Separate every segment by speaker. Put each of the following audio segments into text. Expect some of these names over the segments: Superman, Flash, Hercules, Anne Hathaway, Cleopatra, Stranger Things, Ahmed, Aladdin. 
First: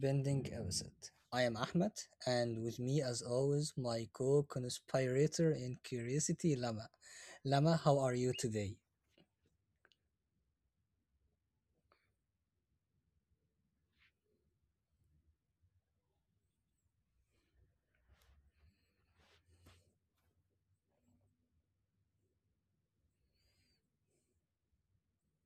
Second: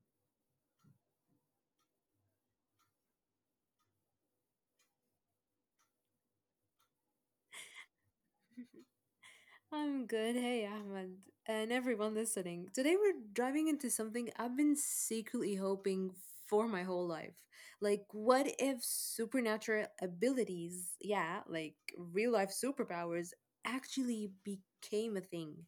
Speaker 1: bending episode. I am Ahmed, and with me, as always, my co conspirator in curiosity, Lama. Lama, how are you today?
Speaker 2: I'm good. Hey, Ahmed, and everyone listening. Today we're diving into something I've been secretly hoping for my whole life. Like, what if supernatural abilities, yeah, like real life superpowers, actually became a thing?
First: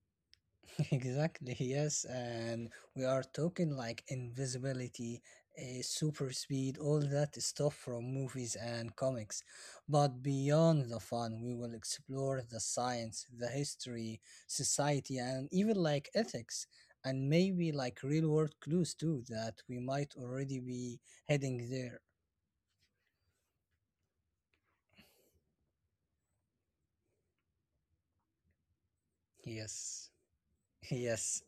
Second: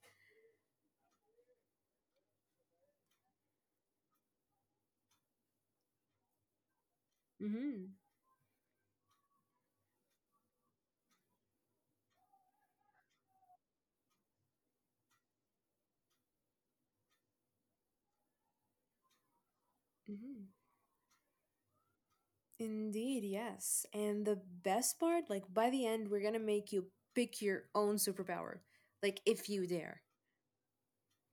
Speaker 1: Exactly, yes, and we are talking like invisibility, super speed, all that stuff
Speaker 2: Mm-hmm.
Speaker 1: from movies and comics. But beyond the fun, we will explore the science, the history, society, and even like ethics, and maybe like real world clues too that we might
Speaker 2: Mm-hmm.
Speaker 1: already be heading there.
Speaker 2: Indeed, yes. And the best part, like by the end, we're gonna make you pick your own superpower. Like if you
Speaker 1: Yes.
Speaker 2: dare.
Speaker 1: Yes.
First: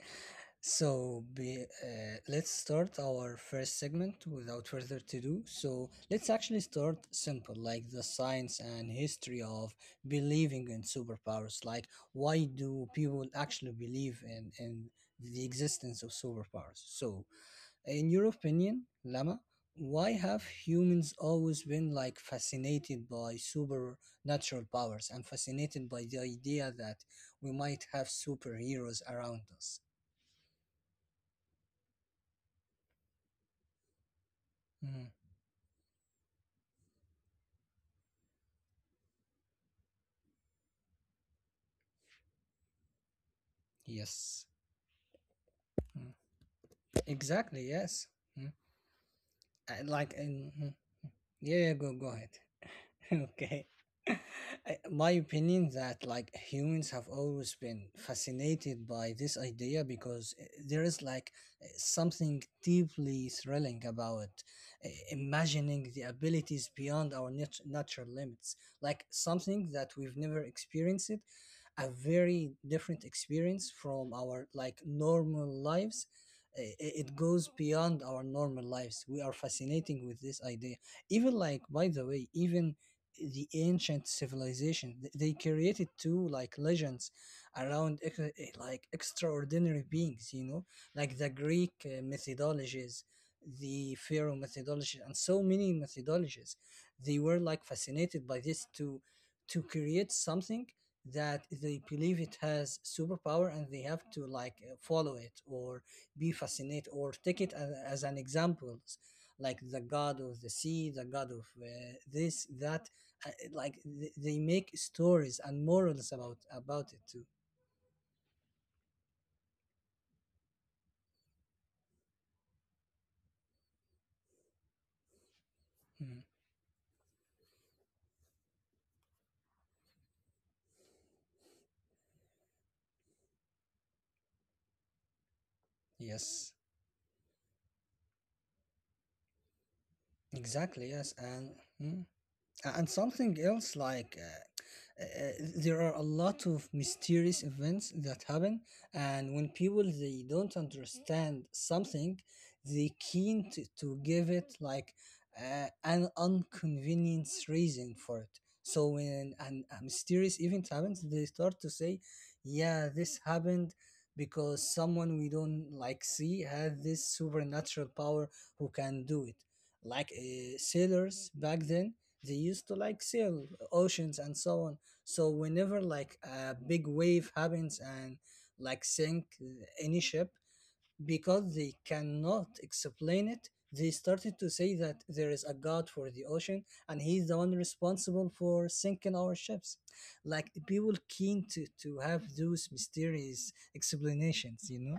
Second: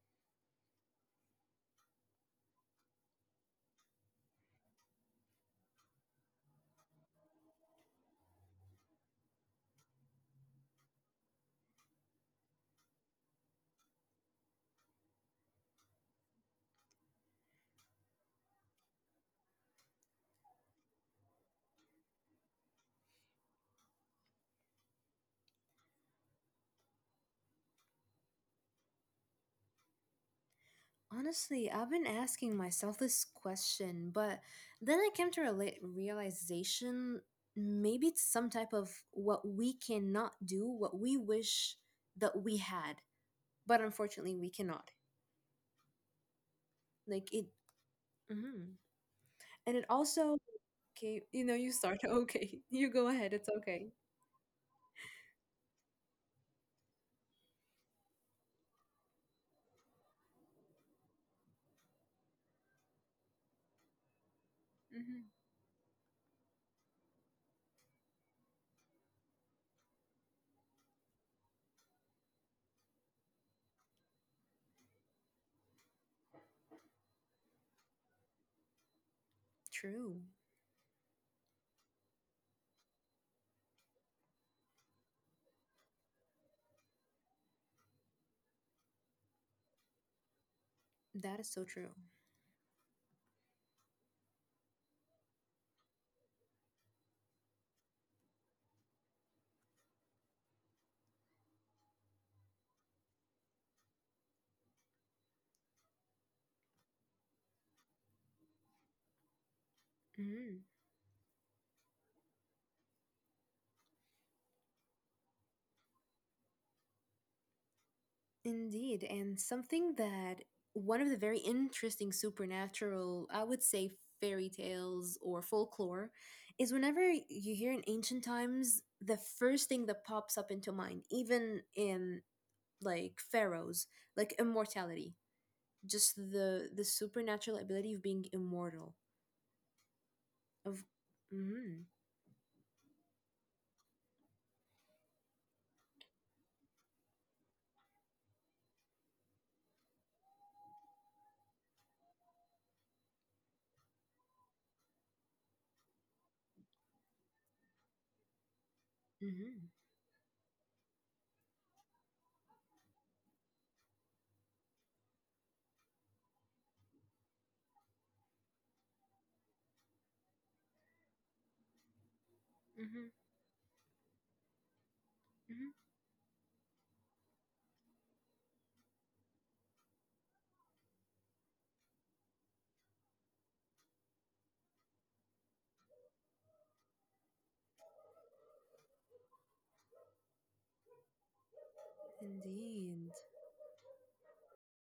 Speaker 1: Let's start our first segment without further ado. So let's actually start simple, like the science and history of believing in superpowers. Like, why do people actually believe in the existence of superpowers? So, in your opinion, Lama, why have humans always been like fascinated by supernatural powers, and fascinated by the idea that we might have superheroes around us?
Speaker 2: Honestly, I've been asking myself this question, but then I
Speaker 1: Hmm.
Speaker 2: came to a realization maybe it's some type of what we cannot do, what we wish that we had, but unfortunately
Speaker 1: Yes.
Speaker 2: we cannot.
Speaker 1: Mm.
Speaker 2: Like it,
Speaker 1: Exactly. Yes. Mm.
Speaker 2: mhm. And it also,
Speaker 1: Mhm.
Speaker 2: okay, you
Speaker 1: Yeah,
Speaker 2: know,
Speaker 1: yeah,
Speaker 2: you
Speaker 1: go,
Speaker 2: start,
Speaker 1: go ahead.
Speaker 2: okay, you go ahead, it's
Speaker 1: Okay.
Speaker 2: okay.
Speaker 1: My opinion that like humans have always been fascinated by this idea, because there is like something deeply thrilling about
Speaker 2: Hmm.
Speaker 1: imagining the abilities beyond our natural limits, like something that we've never experienced, a very different experience from our like normal lives. It goes beyond our normal lives. We are fascinating with
Speaker 2: True.
Speaker 1: this idea, even, like, by the way, even the ancient civilization, they created two like legends around like extraordinary beings, like the
Speaker 2: That is so
Speaker 1: Greek
Speaker 2: true.
Speaker 1: methodologies, the pharaoh methodology, and so many methodologies. They were like fascinated by this to create something that they believe it has superpower, and they have to like follow it, or be fascinated, or take it as an example, like the god of the
Speaker 2: Mhm.
Speaker 1: sea, the god of this, that, like, they make stories and morals about it too.
Speaker 2: Indeed, and something that one of the very interesting supernatural, I would say fairy tales or folklore,
Speaker 1: Mhm.
Speaker 2: is whenever you hear in ancient times, the first thing that pops up into mind, even in like pharaohs, like immortality, just
Speaker 1: Yes,
Speaker 2: the supernatural ability of being immortal.
Speaker 1: exactly,
Speaker 2: Of
Speaker 1: yes, and
Speaker 2: Mm-hmm,
Speaker 1: mhm. And something else, like, there are a lot of mysterious events that happen, and when people they don't understand something, they keen to give it like an inconvenience reason for it. So when an,
Speaker 2: mm-hmm,
Speaker 1: a mysterious event happens, they start to say, "Yeah, this happened." Because someone we don't like see had this supernatural power who can do it. Like sailors back then, they used to like
Speaker 2: mm-hmm,
Speaker 1: sail oceans and so on, so whenever
Speaker 2: mm-hmm.
Speaker 1: like a big wave happens and like sink any ship, because they cannot explain it, they started to say that there is a god for the ocean, and he's the one responsible for sinking our ships. Like, people keen to have those
Speaker 2: Indeed.
Speaker 1: mysterious explanations.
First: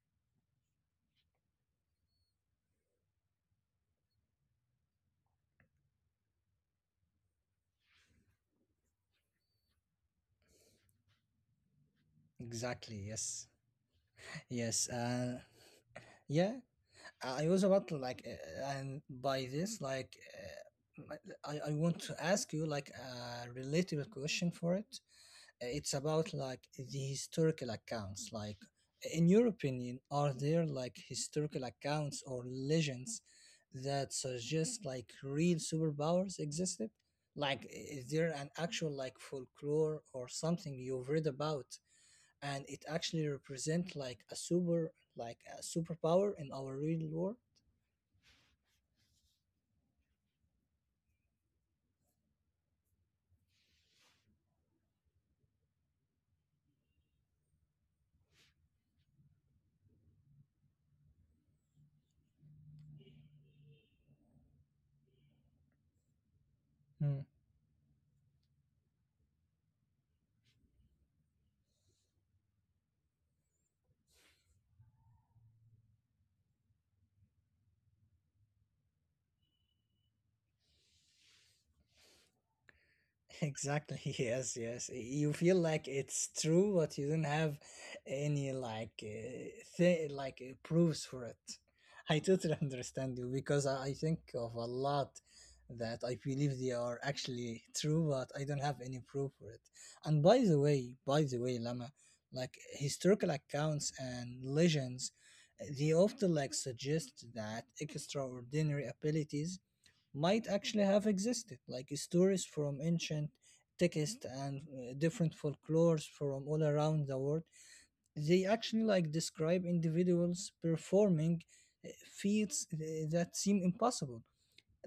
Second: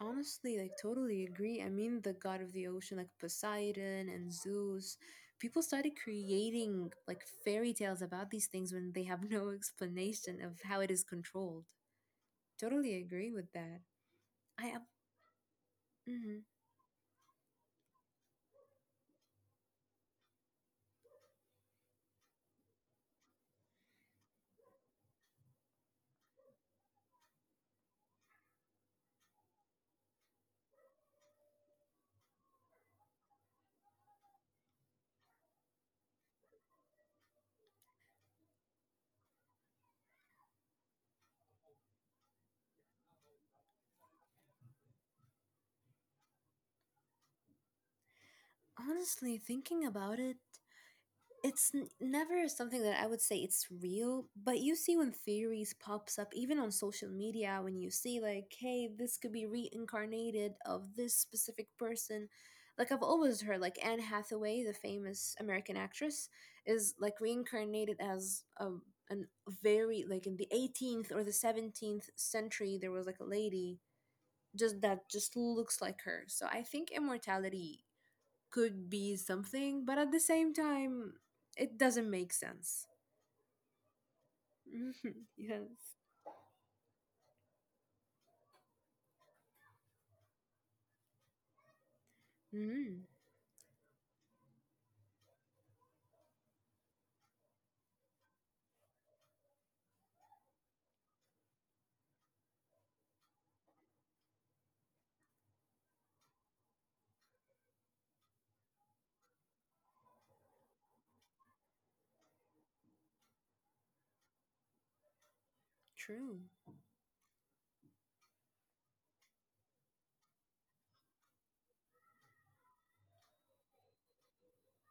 Speaker 2: Honestly, like totally agree. I mean, the god of the ocean, like Poseidon and Zeus, people started creating like fairy tales about these things when they have no explanation of how it is controlled. Totally
Speaker 1: Exactly,
Speaker 2: agree
Speaker 1: yes,
Speaker 2: with that. I am
Speaker 1: yes,
Speaker 2: Mhm.
Speaker 1: yeah. I was about to, like, and by this, like, I want to ask you like a relatable question for it. It's about like the historical accounts. Like, in your opinion, are there like historical accounts or legends that suggest like real superpowers existed? Like, is there an actual like folklore or something you've read about, and it actually represent like a super like a superpower in our real world?
Speaker 2: Honestly thinking about it. It's never something that I would say it's real, but you see when theories pops up even on social media when you see like, hey, this could be reincarnated of this specific person. Like I've always heard like Anne Hathaway, the famous American actress, is like
Speaker 1: Mm.
Speaker 2: reincarnated as a an very like in the 18th or the 17th century there was like a lady just looks like her. So I think immortality could be something, but at the same time, it doesn't make sense.
Speaker 1: Exactly. Yes, yes.
Speaker 2: Mhm,
Speaker 1: You feel like
Speaker 2: yes.
Speaker 1: it's true, but you don't have any like proofs for it. I totally
Speaker 2: Mm,
Speaker 1: understand you, because I think of a lot that I believe they are actually true, but I don't have any proof for it. And by the way, Lama, like historical accounts and legends, they often like suggest that extraordinary abilities might actually have existed, like stories from ancient texts and different folklores
Speaker 2: true.
Speaker 1: from all around the world. They actually like describe individuals performing uh, feats that seem impossible.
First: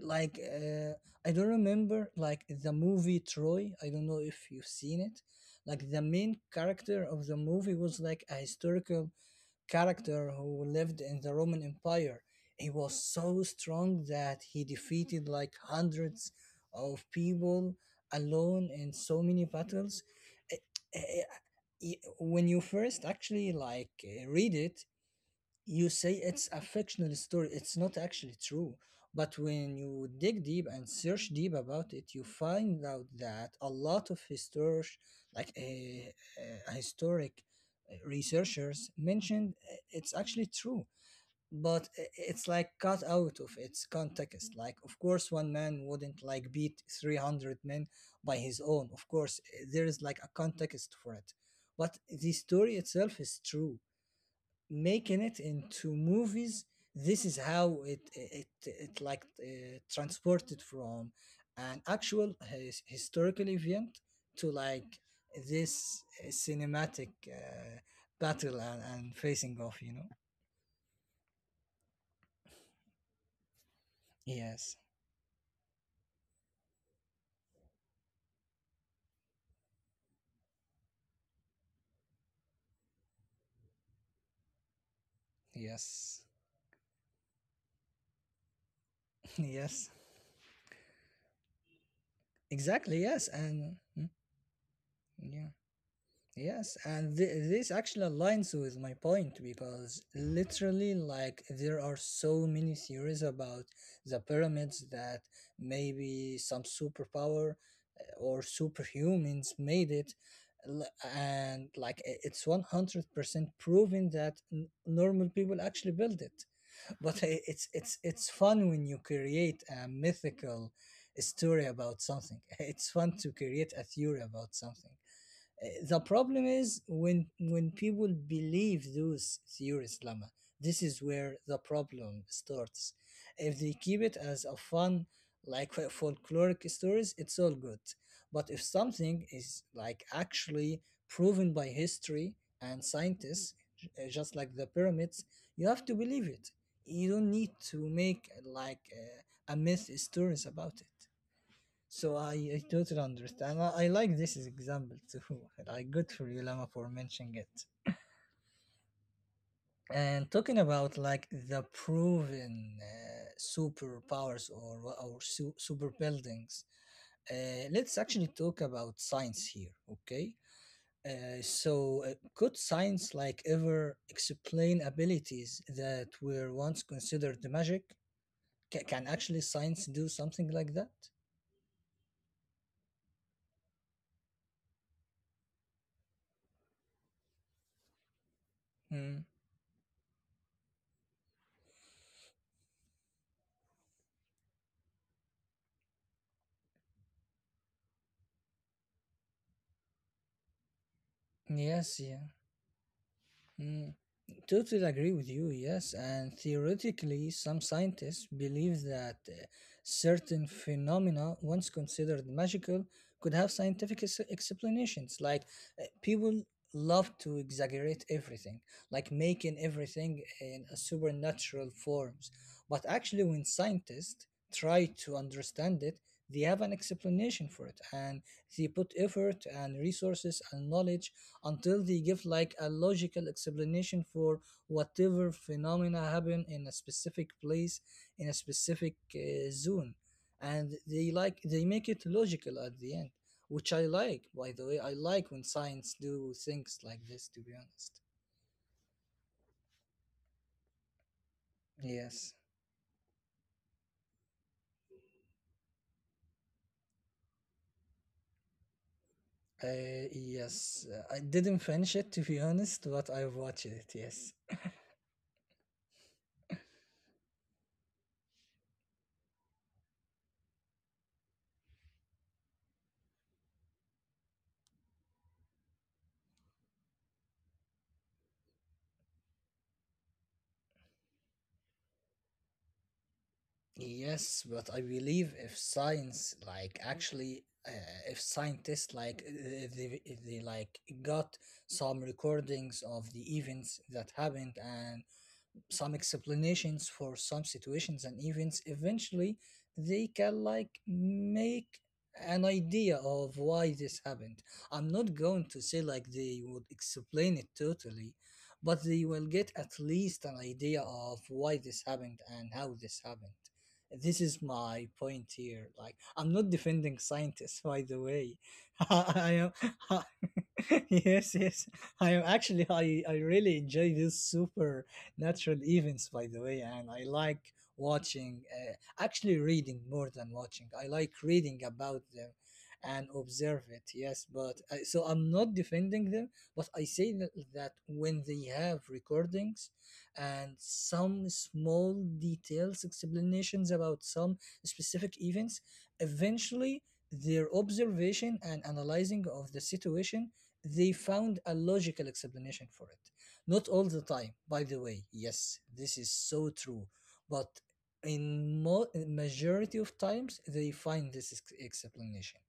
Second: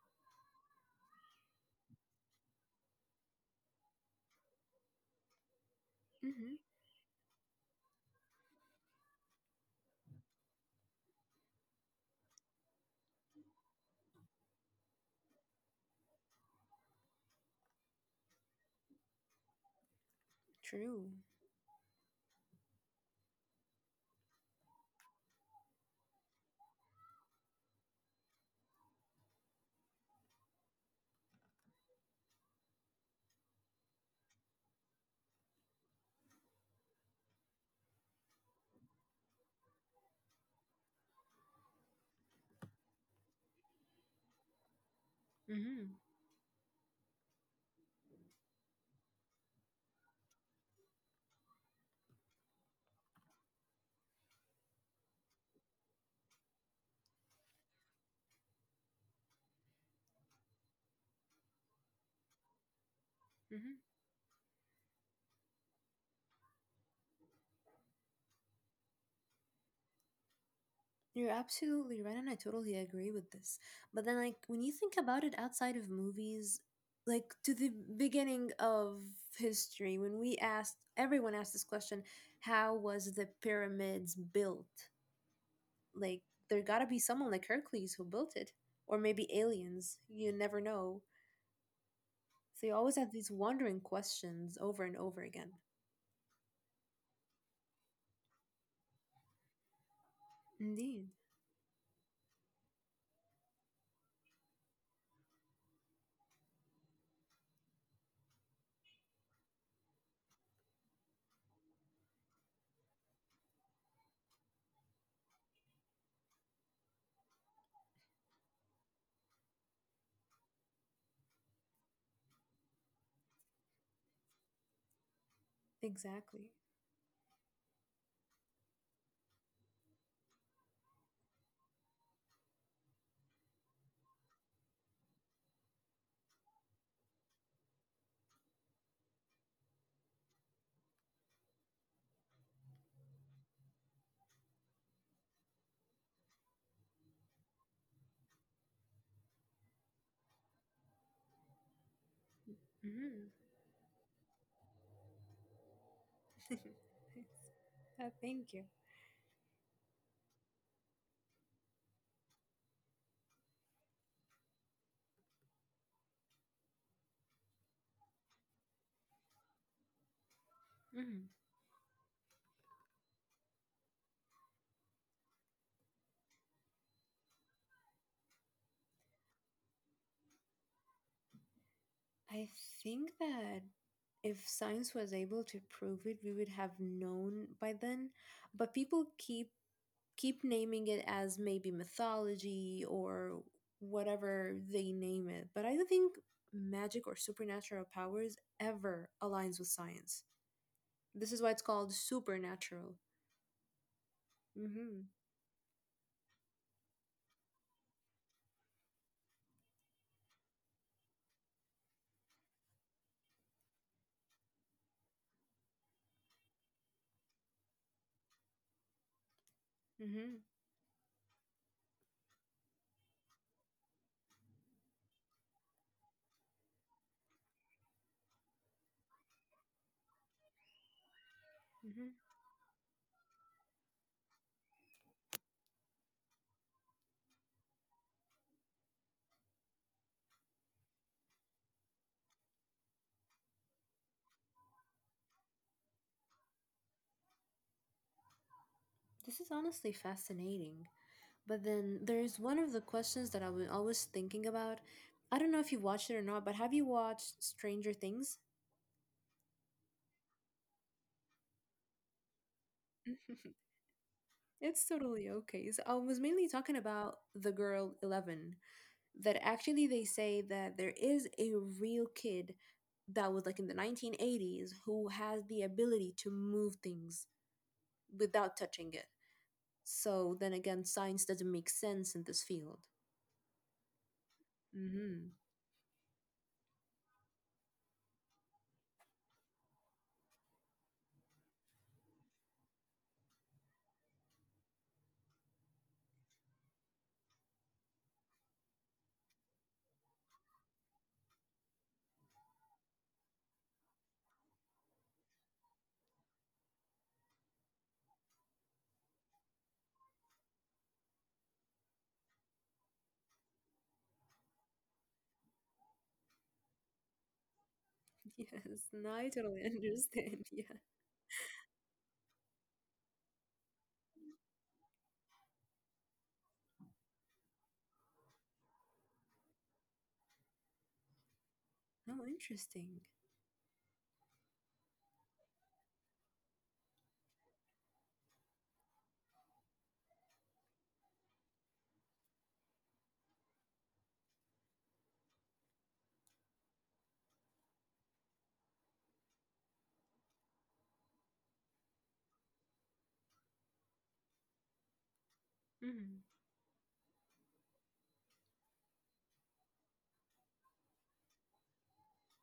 Speaker 1: Like, I don't remember like the movie Troy. I don't know if you've seen it. Like, the main
Speaker 2: Hmm.
Speaker 1: character of the movie was like a historical character who lived in the Roman Empire. He was so strong that he defeated like hundreds of people alone in so many battles. Eh, eh,
Speaker 2: True.
Speaker 1: eh, When you first actually like read it, you say it's a fictional story, it's not actually true. But when you dig deep and search deep about it, you find out that a lot of like a, historic researchers mentioned it's actually true, but it's like cut out of its context. Like, of course one man
Speaker 2: Hmm.
Speaker 1: wouldn't like beat 300 men by his own. Of course, there is like a context for it, but the story itself is true. Making it into movies, this is how it like transported from an actual historical
Speaker 2: Hmm.
Speaker 1: event to like this cinematic battle, and facing off.
Speaker 2: You're absolutely right, and I totally agree with this. But then, like, when you
Speaker 1: Yes,
Speaker 2: think about it outside of movies, like to the beginning of history, when everyone asked this question how was the pyramids built?
Speaker 1: yes.
Speaker 2: Like, there gotta be someone like Hercules who built it, or maybe
Speaker 1: Yes,
Speaker 2: aliens. You never know. So you
Speaker 1: exactly,
Speaker 2: always have
Speaker 1: yes,
Speaker 2: these
Speaker 1: and
Speaker 2: wandering
Speaker 1: mm,
Speaker 2: questions over and over
Speaker 1: yeah.
Speaker 2: again.
Speaker 1: Yes, and this actually aligns with my point, because literally,
Speaker 2: Indeed,
Speaker 1: like, there are so many theories about the pyramids that maybe some superpower or superhumans made it. l- And, like, it's 100% proven that normal people actually built it. But it's fun when you create a mythical story about something, it's fun to create a theory about something. The problem
Speaker 2: exactly.
Speaker 1: is when people believe those theories, Lama. This is where the problem starts. If they keep it as a fun, like, folkloric stories, it's all good. But if something is like actually proven by history and scientists, just like the pyramids, you have to believe it. You don't need to make like a myth stories about it. So I totally
Speaker 2: Hmm.
Speaker 1: understand. I like this as example too. Like, good for you, Lama, for mentioning it.
Speaker 2: Thank you.
Speaker 1: And talking about like the proven superpowers, or super buildings, let's actually talk about science here, okay?
Speaker 2: Mhm.
Speaker 1: So could science like ever explain abilities that were once considered magic? Ca can actually science do something like that?
Speaker 2: I think that if science was able to prove it, we would have known by then. But people
Speaker 1: Hmm.
Speaker 2: keep naming it as maybe mythology or whatever they name it. But I don't think magic or supernatural powers ever aligns with science. This is why it's called
Speaker 1: Yes, yeah.
Speaker 2: supernatural.
Speaker 1: Hmm. Totally
Speaker 2: Mm-hmm.
Speaker 1: agree with you, yes. And theoretically, some scientists believe that certain phenomena, once considered magical, could have scientific explanations. Like, people love to exaggerate everything, like making everything
Speaker 2: Mm-hmm.
Speaker 1: in a supernatural forms. But actually, when scientists try to understand it, they have an explanation for it, and they put effort and resources and knowledge until they
Speaker 2: Mhm.
Speaker 1: give like a logical explanation for whatever phenomena happen in a specific place, in a specific zone, and they like they make it logical at the end, which I like, by the way. I like when science do things like this, to be honest.
Speaker 2: This is honestly fascinating. But then
Speaker 1: Yes.
Speaker 2: there's one of the questions that I was always thinking about. I don't know if you watched it or not, but have you watched Stranger Things?
Speaker 1: Yes, I didn't finish it, to be honest, but I've watched it, yes.
Speaker 2: It's totally okay. So I was mainly talking about the girl Eleven, that actually they say that there is a real kid that was like in the 1980s who has the ability to move things without touching it. So then again, science doesn't make sense in this field.
Speaker 1: Yes, but I believe
Speaker 2: Hmm.
Speaker 1: if science, like, actually, if scientists like they like got some recordings of the events that happened, and some explanations for some situations and events, eventually they can like make an idea of why this happened. I'm not going to say like they would explain it totally, but they will get at least an idea of why this happened and how this happened. This is my point here, like, I'm not defending scientists by the way.
Speaker 2: Yes, now I
Speaker 1: I
Speaker 2: totally
Speaker 1: am.
Speaker 2: understand. Yeah.
Speaker 1: Yes, yes. I am actually, I really enjoy these supernatural events, by the way, and I like watching actually reading more than watching. I like reading about
Speaker 2: Oh,
Speaker 1: them,
Speaker 2: interesting.
Speaker 1: and observe it. Yes, but so I'm not defending them, but I say that when they have recordings and some small details explanations about some specific events, eventually their observation and analyzing of the situation, they found a logical explanation for it. Not all the time, by the way. Yes, this is
Speaker 2: Mhm.
Speaker 1: so true. But in majority of times, they find this explanation.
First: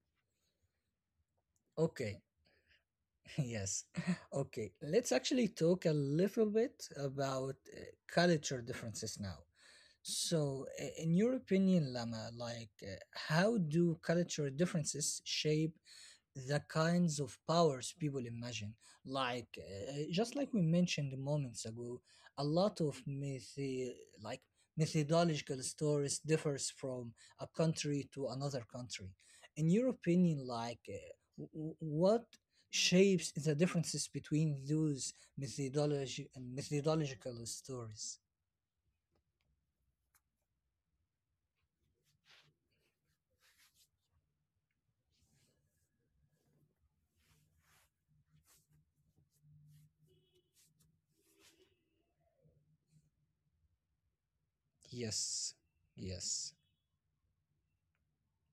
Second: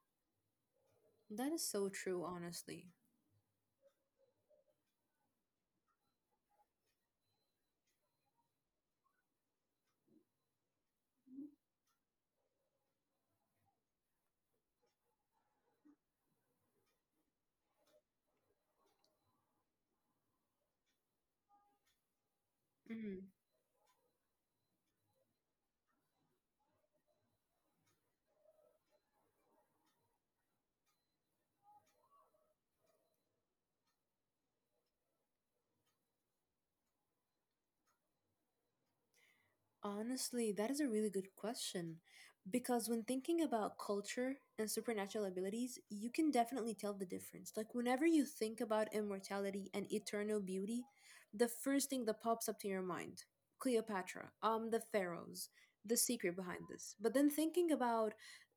Speaker 2: That is so
Speaker 1: Okay.
Speaker 2: true, honestly.
Speaker 1: Yes. Okay, let's actually talk a little bit about culture differences now. So, in your opinion, Lama, like, how do culture differences shape the kinds of powers people imagine, like, just like we mentioned moments ago, a lot of
Speaker 2: Mhm.
Speaker 1: myth, like methodological stories, differs from a country to another country. In your opinion, like, what shapes the differences between those methodology methodological stories?
Speaker 2: Honestly, that is a really good question. Because when thinking about culture and supernatural abilities, you can definitely tell the difference. Like, whenever you think about immortality and eternal beauty, the first thing that pops up to your mind Cleopatra, the pharaohs,
Speaker 1: Yes,
Speaker 2: the secret
Speaker 1: yes,
Speaker 2: behind this. But then thinking about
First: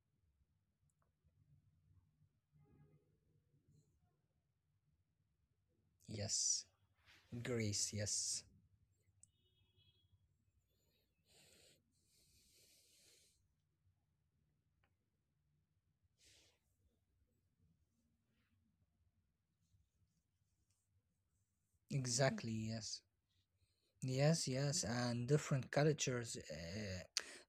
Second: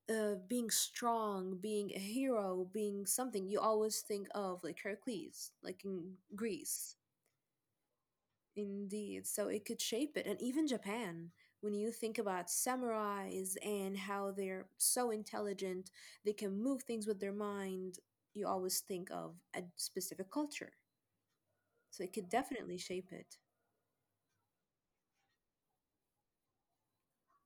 Speaker 2: being strong, being a hero, being something, you always think of like Hercules, like in
Speaker 1: yes,
Speaker 2: Greece.
Speaker 1: grace, yes,
Speaker 2: Indeed. So it could shape it. And even Japan, when you think about samurais and how they're so intelligent, they can move things with their mind, you always think of a specific culture. So it could
Speaker 1: exactly,
Speaker 2: definitely
Speaker 1: yes.
Speaker 2: shape it.
Speaker 1: Yes, yes, and different cultures,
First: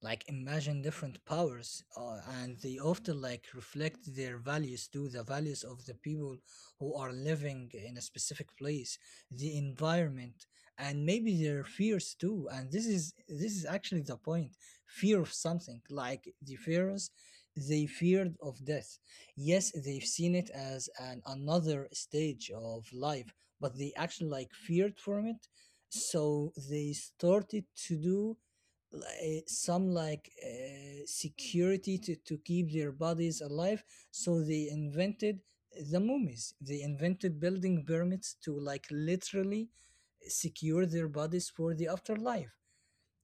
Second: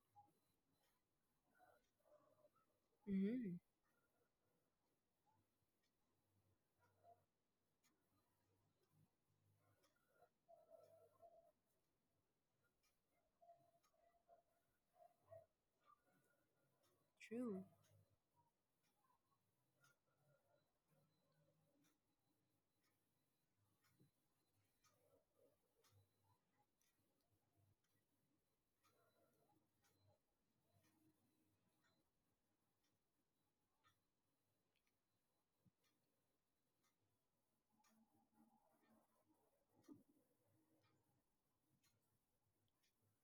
Speaker 1: like imagine different powers, and they often like
Speaker 2: Hmm.
Speaker 1: reflect their values to the values of the people who are living in a specific place, the environment, and maybe their fears too. And this is actually the point: fear of something, like the pharaohs,
Speaker 2: True.
Speaker 1: they feared of death. Yes, they've seen it as an another stage of life, but they actually like feared from it, so they started to do some like security to keep their bodies alive. So they invented the mummies, they invented building pyramids to like literally secure their bodies for the afterlife.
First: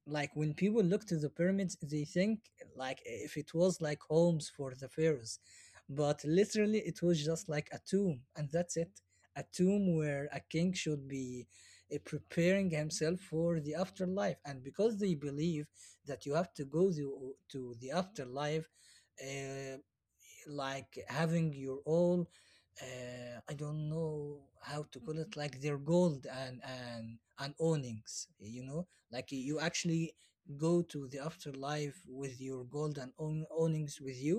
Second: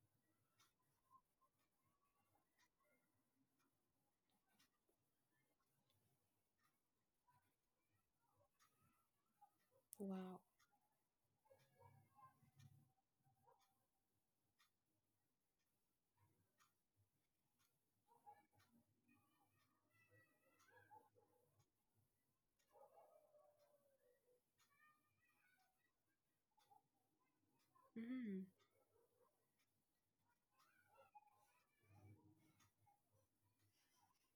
Speaker 1: Like, when people look to the pyramids, they think like if it was like homes for the pharaohs, but literally it was just like a tomb, and that's it. A tomb where
Speaker 2: Wow.
Speaker 1: a king should be preparing himself for the afterlife. And because they believe that you have to go to the afterlife, uh, like having your own, I don't know how to call it, like their gold and awnings,
Speaker 2: Hmm.
Speaker 1: like you actually go to the afterlife with your gold and own awnings with you.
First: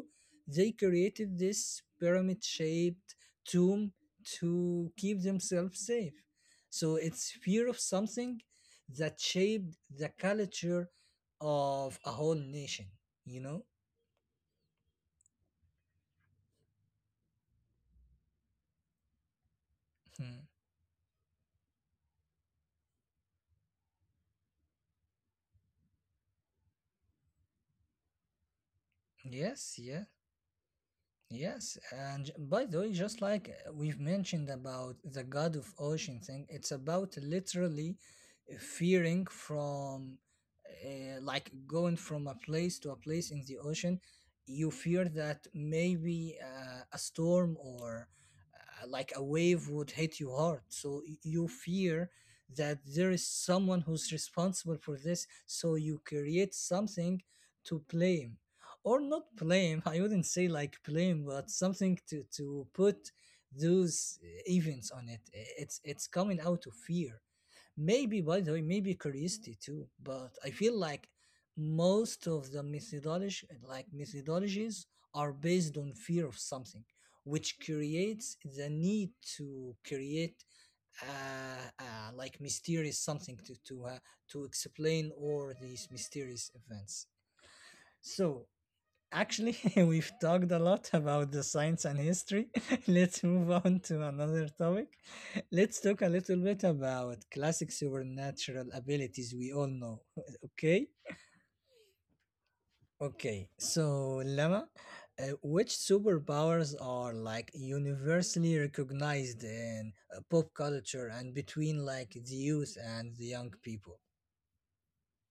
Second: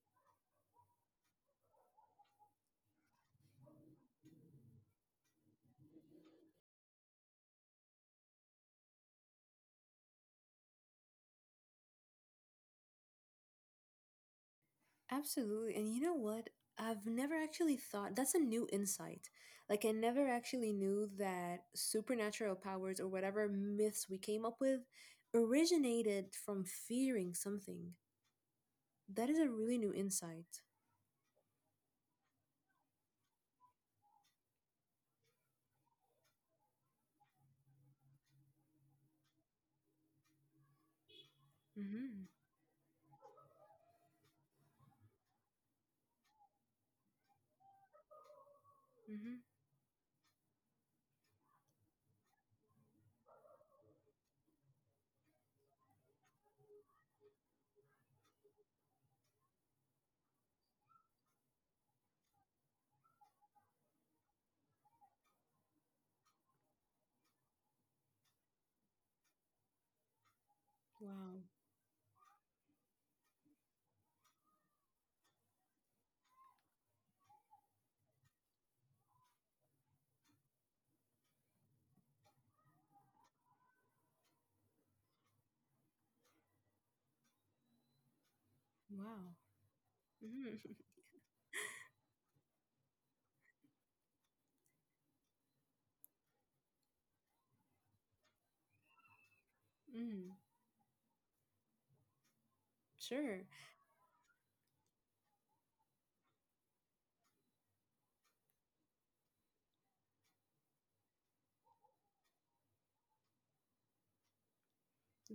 Speaker 1: They created this pyramid shaped tomb to keep themselves safe. So it's fear of something that shaped the culture of a whole nation you know
Speaker 2: Absolutely. And you know what? I've never actually thought that's a new insight. Like, I never
Speaker 1: Hmm.
Speaker 2: actually knew that supernatural powers or whatever myths we came up with originated from fearing something. That is a
Speaker 1: Yes,
Speaker 2: really new
Speaker 1: yes.
Speaker 2: insight.
Speaker 1: Yes, and by the way, just like we've mentioned about the god of ocean thing. It's about literally fearing from, like
Speaker 2: Mm
Speaker 1: going
Speaker 2: hmm.
Speaker 1: from a place to a place in the ocean. You fear that maybe a storm or like
Speaker 2: Mm
Speaker 1: a
Speaker 2: hmm.
Speaker 1: wave would hit you hard. So you fear that there is someone who's responsible for this. So you create something to blame, or not blame, I wouldn't say like blame, but something to put those events on it. It's coming out of fear. Maybe, by the way, maybe curiosity too, but I feel like
Speaker 2: Wow.
Speaker 1: most of the methodology, like methodologies, are based on fear of something, which creates the need to create like mysterious something to to explain all these mysterious events. So,
Speaker 2: Wow.
Speaker 1: actually, we've talked a
Speaker 2: Mm
Speaker 1: lot about the science and history. Let's move on to another topic. Let's talk a little bit about classic supernatural abilities we all know.
Speaker 2: hmm. Mm.
Speaker 1: Okay?
Speaker 2: Sure.
Speaker 1: Okay. So, Lama, which superpowers are like universally recognized in pop culture and between like the youth and the young people?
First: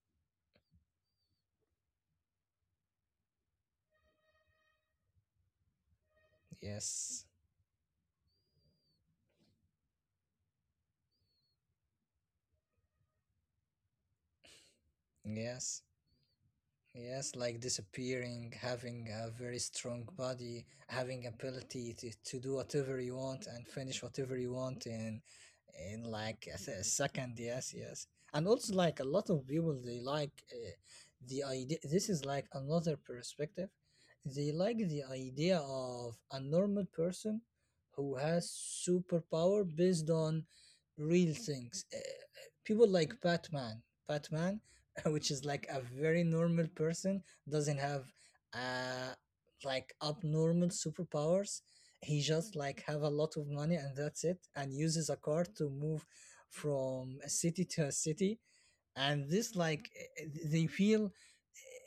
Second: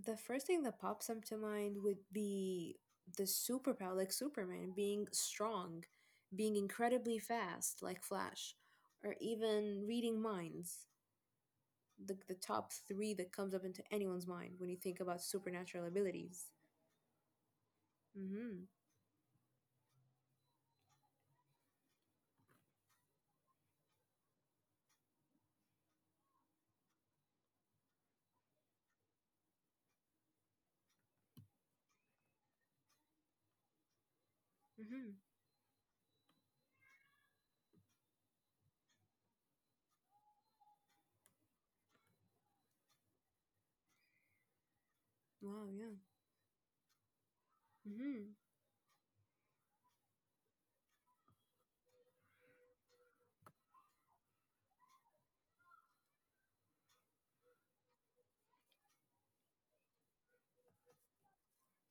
Speaker 2: The first thing that pops up to mind would be the superpower, like Superman, being strong, being incredibly
Speaker 1: Yes.
Speaker 2: fast, like Flash, or even reading minds. The top three that comes up into anyone's mind when you think about
Speaker 1: Yes.
Speaker 2: supernatural abilities.
Speaker 1: Yes, like disappearing,
Speaker 2: Mm-hmm.
Speaker 1: having a very strong body, having ability to do whatever you want and finish whatever you want in like a second. Yes, yes. And also, like, a lot of people, they like the idea, this is like another perspective. They like the
Speaker 2: Mm-hmm.
Speaker 1: idea of a normal person who has superpower based on real things. People like Batman. Batman which is
Speaker 2: Wow,
Speaker 1: like a
Speaker 2: yeah.
Speaker 1: very normal person, doesn't have
Speaker 2: Mm-hmm.
Speaker 1: uh like abnormal superpowers. He just like have a lot of money, and that's it, and uses a car to move from a city to a city. And this like they feel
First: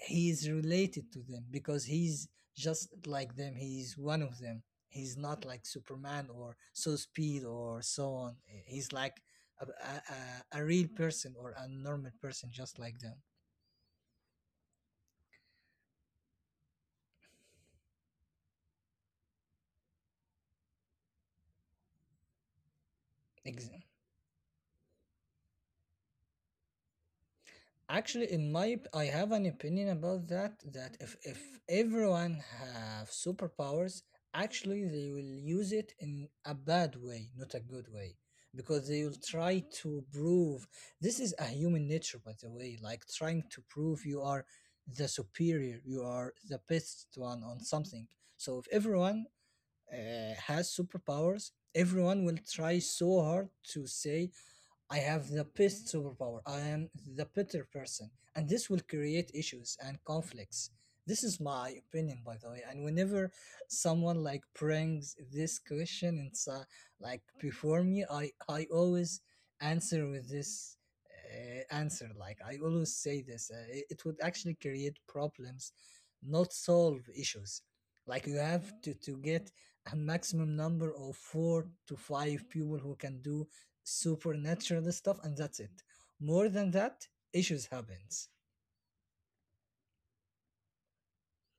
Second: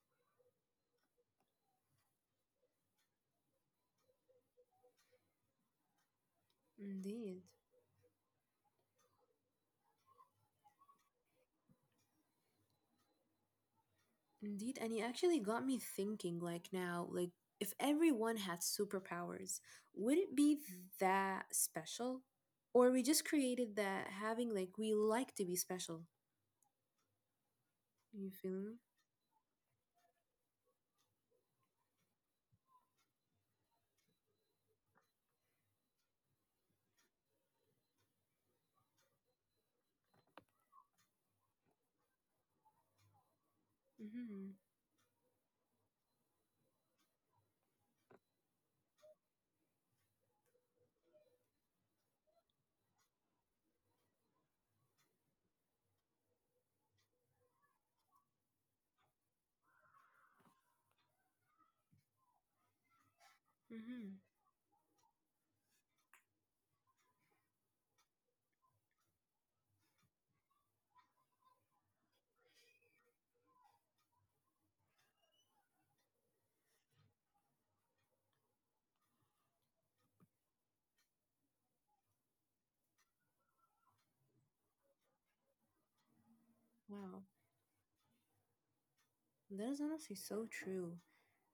Speaker 1: he's related to them because he's just like them, he's one of them. He's not like Superman or so speed
Speaker 2: Indeed.
Speaker 1: or so on. He's like a real person or a normal person just like them.
Speaker 2: Indeed, and it actually got me thinking like now, like if everyone had superpowers, would it be that special? Or we just
Speaker 1: Ex-
Speaker 2: created that having like we like to be special.
Speaker 1: Actually,
Speaker 2: You feeling me?
Speaker 1: I have an opinion about that. That if everyone have superpowers, actually they will use it in a bad way, not a good way, because they will try to prove, this is a human nature, by the way, like trying to prove you are
Speaker 2: Mm-hmm.
Speaker 1: the superior, you are the best one on something. So if everyone has superpowers, everyone will try so hard to say I have the best superpower. I am the better person. And this will create issues and conflicts. This is my opinion, by the way. And whenever
Speaker 2: Mm-hmm.
Speaker 1: someone like brings this question inside, like before me, I always answer with this answer. Like, I always say this, it would actually create problems, not solve issues. Like, you have to get a maximum number of four to five people who can do supernatural stuff, and that's it. More than that,
Speaker 2: Wow.
Speaker 1: issues happens.
Speaker 2: That is honestly so true.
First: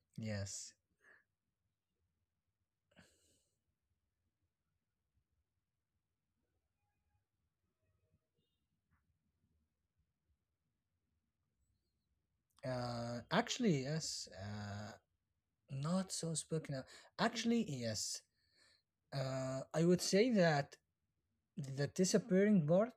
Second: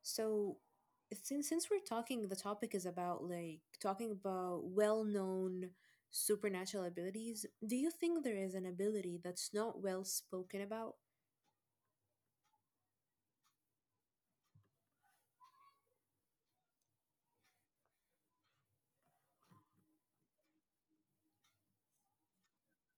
Speaker 2: So
Speaker 1: Yes.
Speaker 2: since we're talking the topic is about like talking about well known supernatural abilities, do you think there is an ability that's not well spoken about?
Speaker 1: Actually, yes. Not so spoken of. Actually, yes. I would say that the disappearing part,